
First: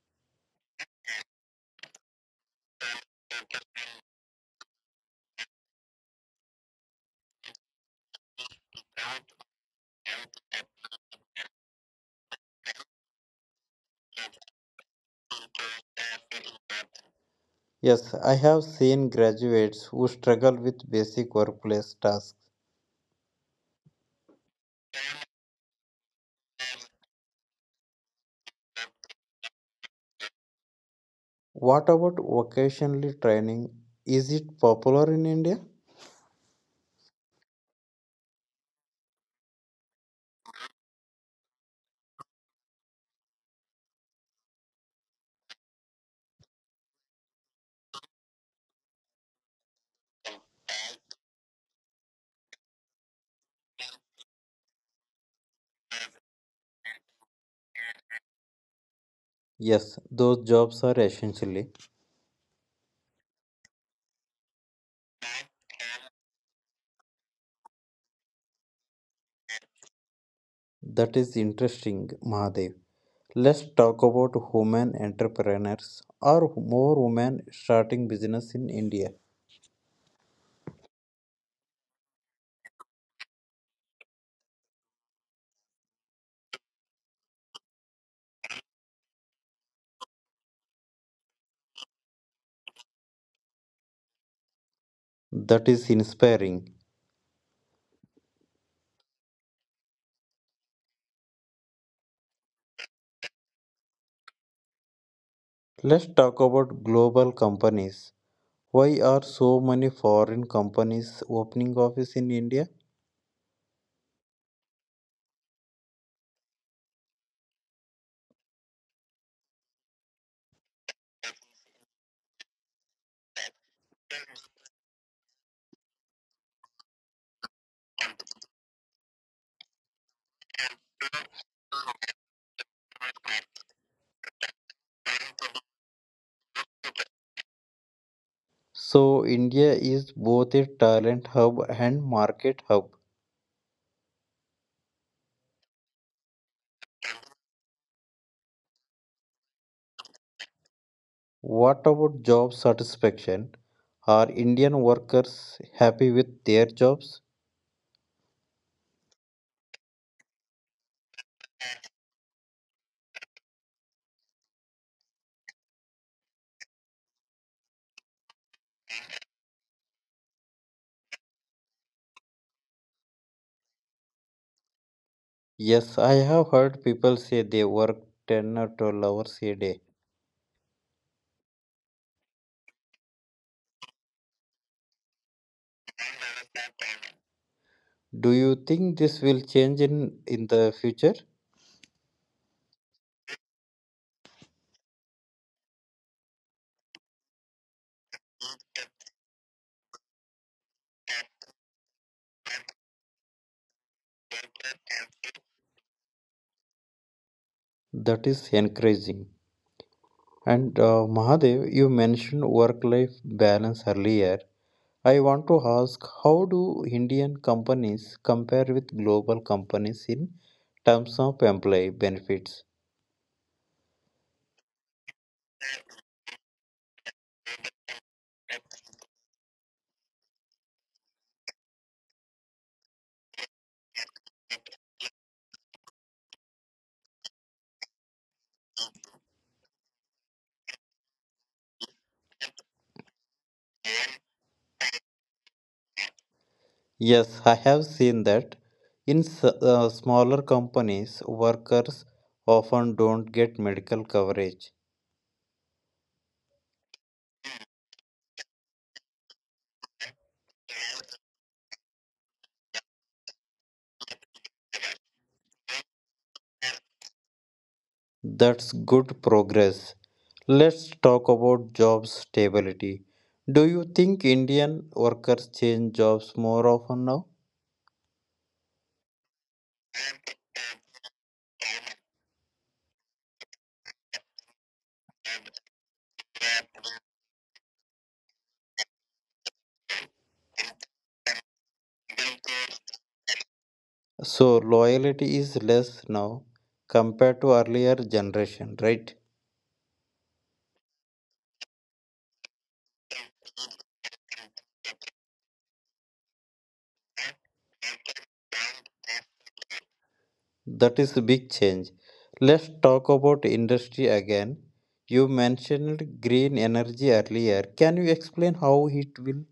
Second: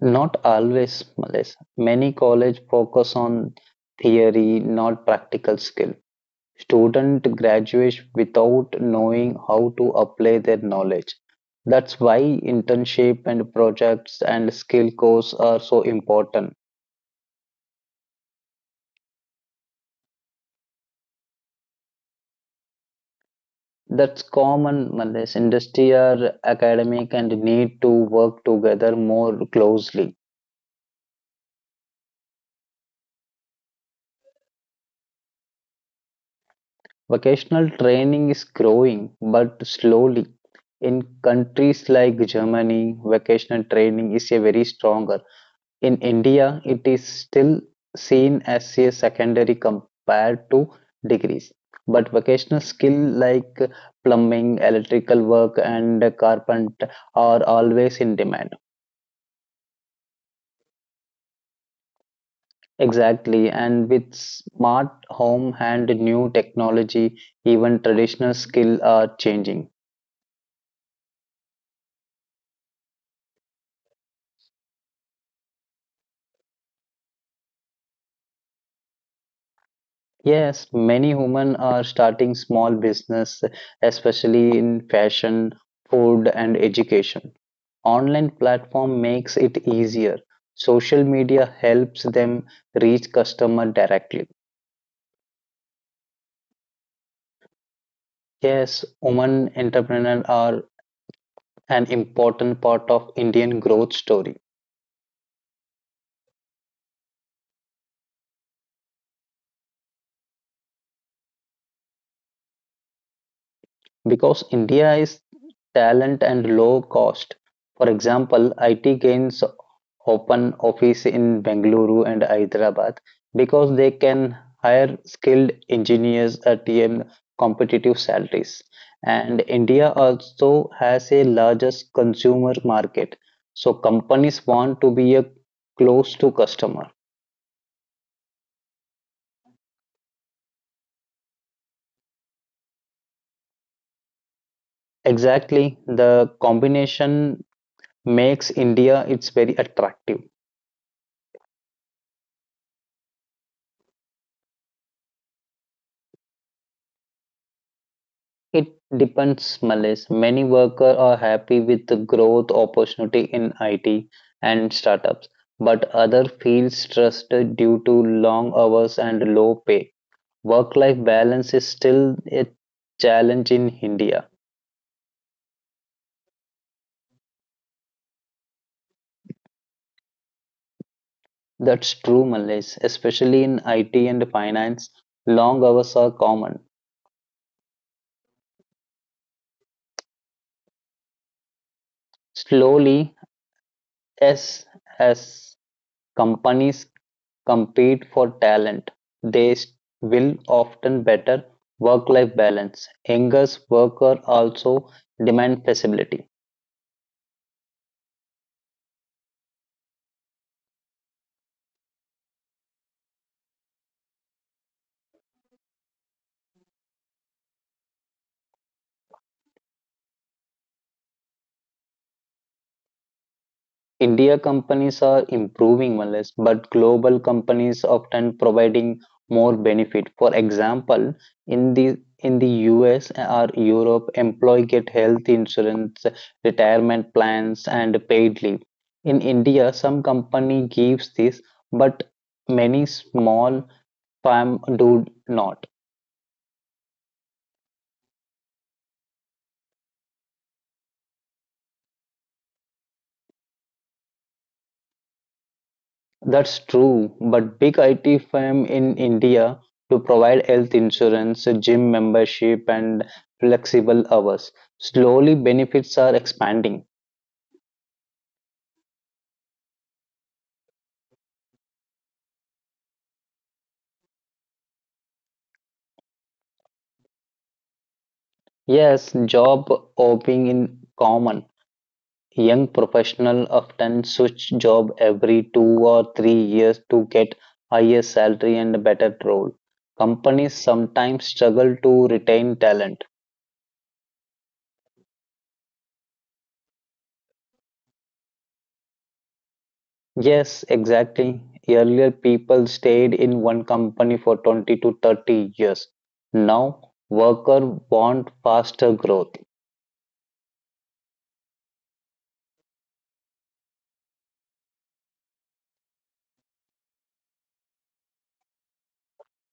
[SPEAKER 2] Not always, Malaysia. Many college focus on theory, not practical skill. Student graduate without knowing how to apply their knowledge. That's why internship and projects and skill course are so important.
[SPEAKER 1] Yes, I have seen graduates who struggle with basic workplace tasks.
[SPEAKER 2] That's common, Malaysia. Industry are academic and need to work together more closely.
[SPEAKER 1] What about vocationally training? Is it popular in India?
[SPEAKER 2] Vocational training is growing, but slowly. In countries like Germany, vocational training is a very stronger. In India, it is still seen as a secondary compared to degrees. But vocational skill like plumbing, electrical work, and carpent are always in demand.
[SPEAKER 1] Yes, those jobs are essentially.
[SPEAKER 2] Exactly, and with smart home and new technology, even traditional skill are changing.
[SPEAKER 1] That is interesting, Mahadev. Let's talk about women entrepreneurs, or more women starting business in India.
[SPEAKER 2] Yes, many women are starting small business, especially in fashion, food, and education. Online platform makes it easier. Social media helps them reach customer directly.
[SPEAKER 1] That is inspiring.
[SPEAKER 2] Yes, women entrepreneurs are an important part of Indian growth story.
[SPEAKER 1] Let's talk about global companies. Why are so many foreign companies opening office in India?
[SPEAKER 2] Because India is talent and low cost. For example, IT gains open office in Bengaluru and Hyderabad because they can hire skilled engineers at competitive salaries. And India also has a largest consumer market, so companies want to be a close to customer.
[SPEAKER 1] So India is both a talent hub and market hub.
[SPEAKER 2] Exactly, the combination makes India it's very attractive.
[SPEAKER 1] What about job satisfaction? Are Indian workers happy with their jobs?
[SPEAKER 2] It depends, Malis. Many workers are happy with the growth opportunity in IT and startups, but other feel stressed due to long hours and low pay. Work-life balance is still a challenge in India.
[SPEAKER 1] Yes, I have heard people say they work 10 or 12 hours a day.
[SPEAKER 2] That's true, Malis. Especially in IT and finance, long hours are common.
[SPEAKER 1] Do you think this will change in the future?
[SPEAKER 2] Slowly, as as companies compete for talent, they will often better work life balance. Angus workers also demand flexibility.
[SPEAKER 1] That is encouraging. And Mahadev, you mentioned work life balance earlier. I want to ask, how do Indian companies compare with global companies in terms of employee benefits?
[SPEAKER 2] India companies are improving Malaysia, but global companies often providing more benefit. For example, in the in the US or Europe, employee get health insurance, retirement plans, and paid leave. In India, some company gives this, but many small Fam do not.
[SPEAKER 1] Yes, I have seen that. In smaller companies, workers often don't get medical coverage.
[SPEAKER 2] That's true, but big IT firm in India to provide health insurance, gym membership, and flexible hours. Slowly, benefits are expanding.
[SPEAKER 1] That's good progress. Let's talk about job stability. Do you think Indian workers change jobs more often now?
[SPEAKER 2] Yes, job hopping in common. Young professional often switch job every 2 or 3 years to get higher salary and better role. Companies sometimes struggle to retain talent.
[SPEAKER 1] So, loyalty is less now compared to earlier generation, right?
[SPEAKER 2] Yes, exactly. Earlier, people stayed in one company for 20 to 30 years. Now, workers want faster growth.
[SPEAKER 1] That is a big change. Let's talk about industry again. You mentioned green energy earlier. Can you explain how it will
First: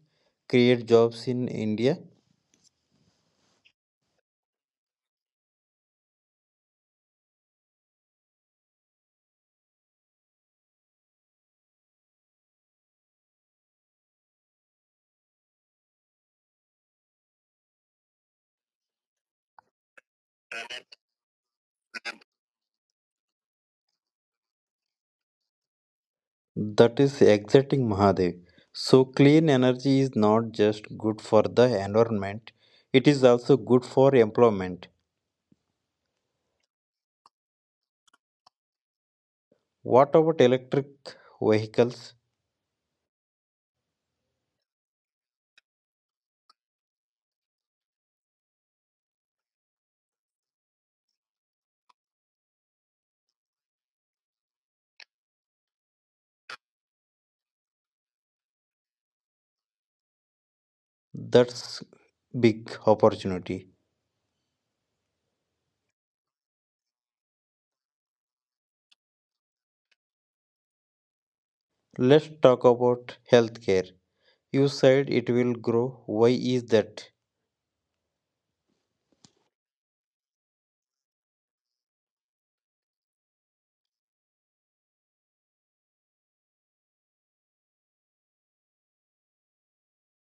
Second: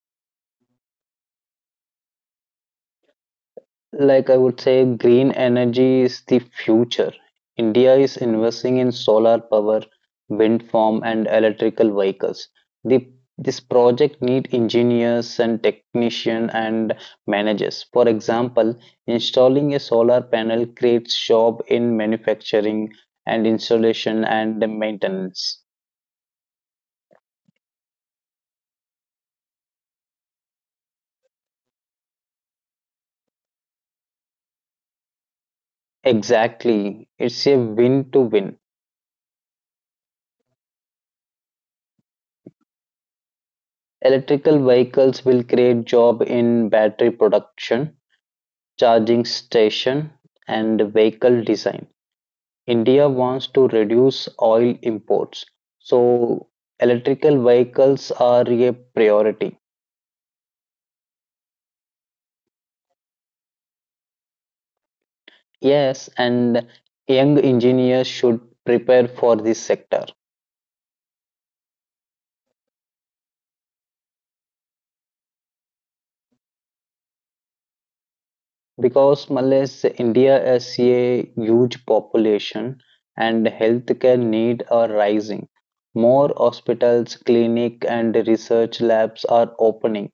[SPEAKER 1] create jobs in India?
[SPEAKER 2] Like I would say, green energy is the future. India is investing in solar power, wind farm, and electrical vehicles. The, this project need engineers and technician and managers. For example, installing a solar panel creates job in manufacturing and installation and maintenance.
[SPEAKER 1] That is exciting, Mahadev. So, clean energy is not just good for the environment, it is also good for employment.
[SPEAKER 2] Exactly, it's a win to win.
[SPEAKER 1] What about electric vehicles?
[SPEAKER 2] Electrical vehicles will create job in battery production charging station and vehicle design. India wants to reduce oil imports, so electrical vehicles are a priority.
[SPEAKER 1] That's big opportunity.
[SPEAKER 2] Yes, and young engineers should prepare for this sector.
[SPEAKER 1] Let's talk about healthcare. You said it will grow. Why is that?
[SPEAKER 2] Because Malaysia, India has a huge population and healthcare needs are rising. More hospitals, clinic, and research labs are opening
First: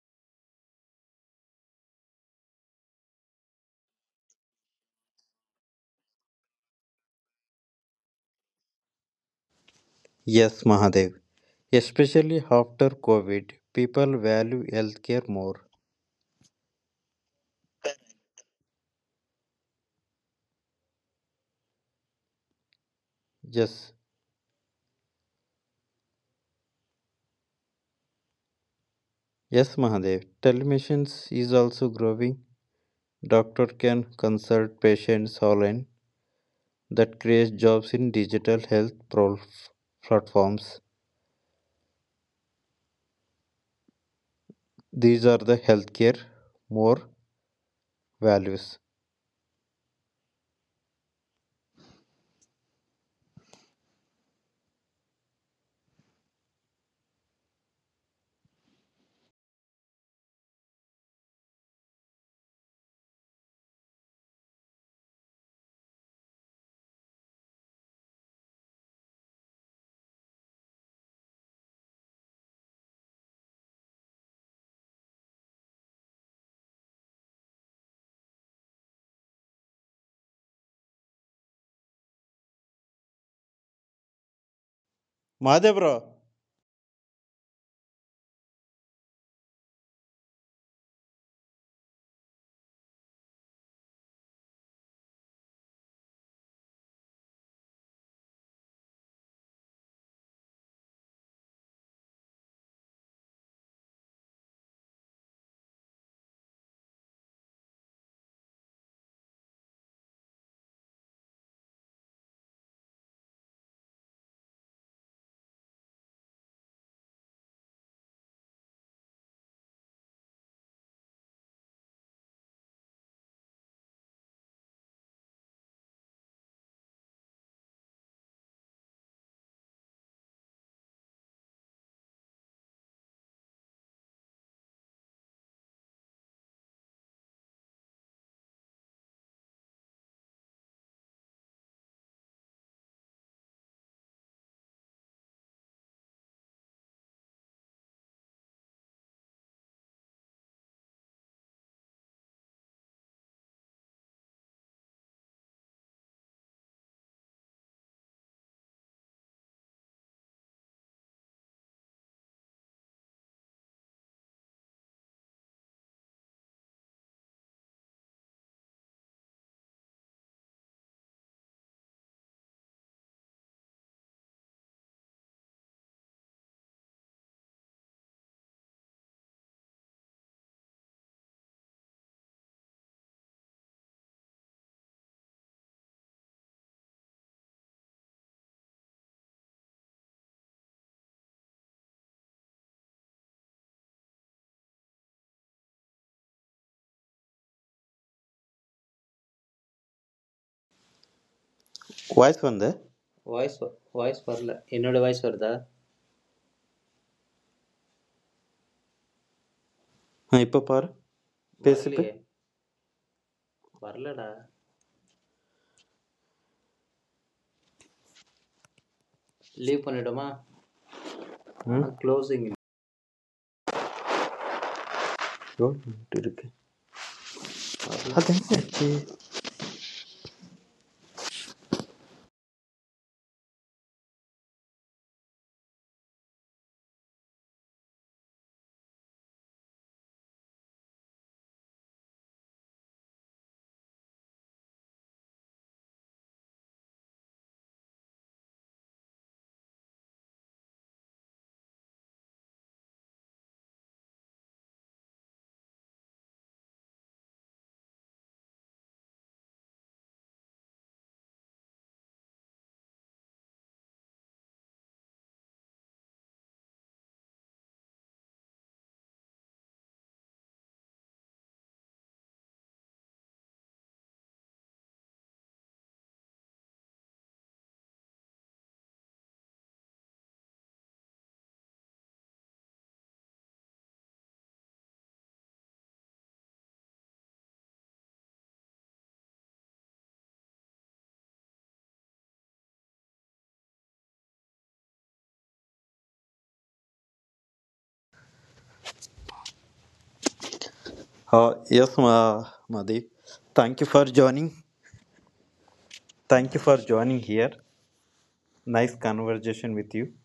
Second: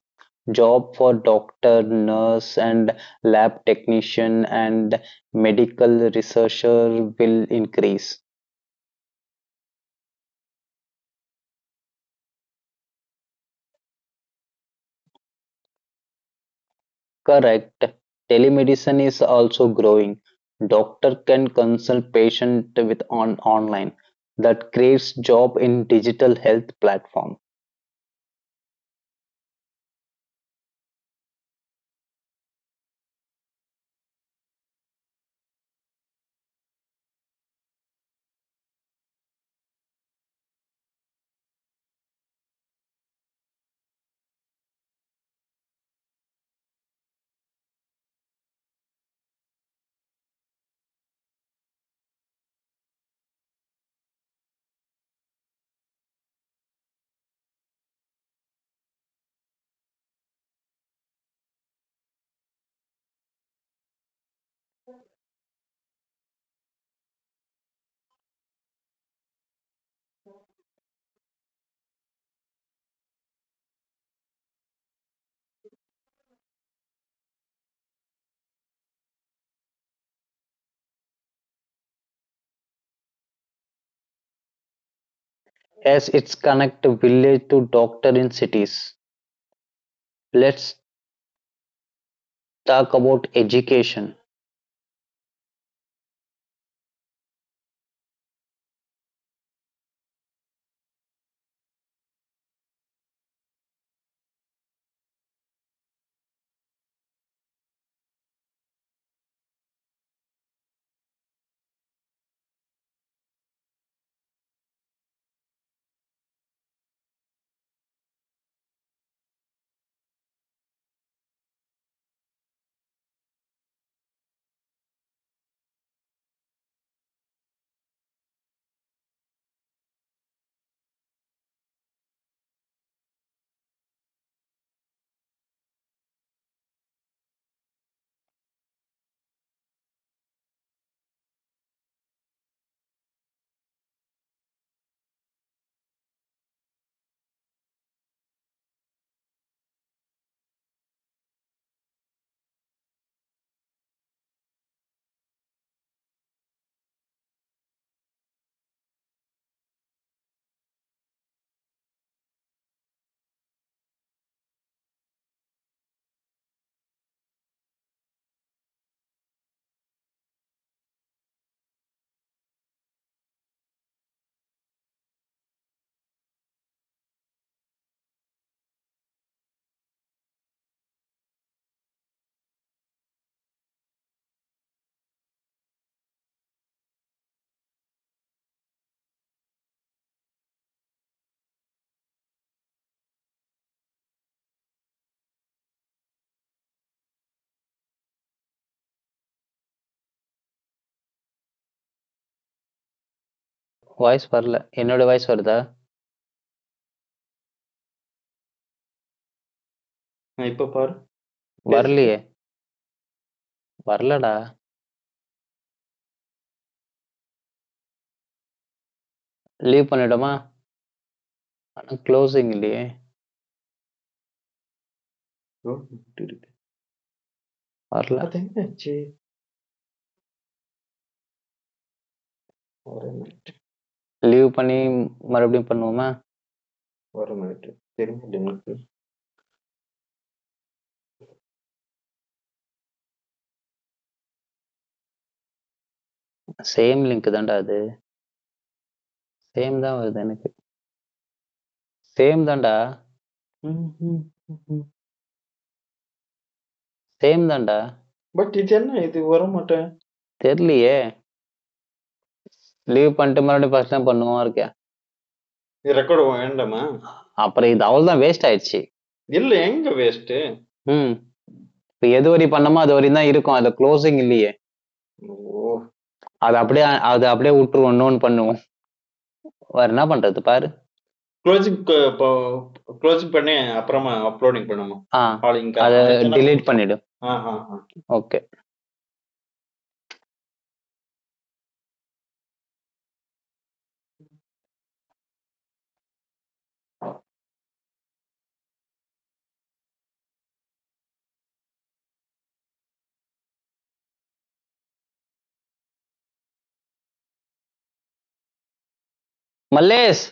[SPEAKER 2] job for doctor, nurse, and lab technician and medical researcher will increase.
[SPEAKER 1] Yes, Mahadev. Especially after COVID, people value healthcare more.
[SPEAKER 2] Correct. Telemedicine is also growing. Doctor can consult patient with on
[SPEAKER 1] Yes,
[SPEAKER 2] online. That creates job in digital health platform.
[SPEAKER 1] yes, Mahadev. Telemedicine is also growing. Doctor can consult patients online. That creates jobs in digital health platforms. These are the healthcare more values. Mahadev bro,
[SPEAKER 2] As it's connect village to doctor in cities. Let's talk about education.
[SPEAKER 1] voice வந்த voice voice
[SPEAKER 2] voice வரல
[SPEAKER 1] வரல
[SPEAKER 2] என்னோட
[SPEAKER 1] என்னோட
[SPEAKER 2] voice
[SPEAKER 1] voice
[SPEAKER 2] வருதா.
[SPEAKER 1] வருதா
[SPEAKER 2] நான்
[SPEAKER 1] இப்போ
[SPEAKER 2] இப்போ
[SPEAKER 1] பாரு
[SPEAKER 2] பாரு.
[SPEAKER 1] பேசிட்டு
[SPEAKER 2] வரலையே.
[SPEAKER 1] வரலையே
[SPEAKER 2] வரலடா.
[SPEAKER 1] வரலடா
[SPEAKER 2] லீவ்
[SPEAKER 1] லீவ்
[SPEAKER 2] பண்ணிடுமா?
[SPEAKER 1] பண்ணிட்டோமா ம்
[SPEAKER 2] ஆனா
[SPEAKER 1] க்ளோசிங்
[SPEAKER 2] க்ளோசிஙஇல்லையே!
[SPEAKER 1] யோட்டு
[SPEAKER 2] இருக்கு.
[SPEAKER 1] இருக்கு
[SPEAKER 2] வரல.
[SPEAKER 1] அது
[SPEAKER 2] அது
[SPEAKER 1] என்னாச்சு
[SPEAKER 2] என்னாச்சு? வரல. லீவ் பண்ணி மறுபடியும் பண்ணுவோமா? வரமாட்டு. தெரியுமா லிங்க்கு? சேம் லிங்க் தான்டா அது. சேம் தான் வருது எனக்கு. சேம் தான்டா. ம், ம், ம், ம். சேம் தான்டா. பட் இது என்ன இது வரமாட்டேன். தெரியலையே! லீவ் பண்ணிட்டு மறுபடியும் ஃபர்ஸ்ட் தான் பண்ணுவோமா இருக்கே. இது ரெக்கார்டு வேண்டாமா? அப்புறம் இது அவ்வளோதான் வேஸ்ட் ஆயிடுச்சு. இல்ல எங்க வேஸ்ட்டு? ம். இப்ப எது வரையும் பண்ணோமோ அது வரையும் தான் இருக்கும். அதுல க்ளோசிங் இல்லையே! ஓ! அது அப்படியே, அது அப்படியே விட்டுருவோம், இன்னொன்னு பண்ணுவோம். வேற என்ன பண்றது பாரு. க்ளோசிங். க்ளோசிங் பண்ணி அப்புறமா அப்லோடிங் பண்ணுமா? ஆ ஆல் இங்க அதை delete பண்ணிடு. ஆ ஆ ஆ. ஓகே.
[SPEAKER 1] ஆ எஸ் மா மதீப் thank you for joining thank you for joining here nice conversation with you
[SPEAKER 2] Mallesh.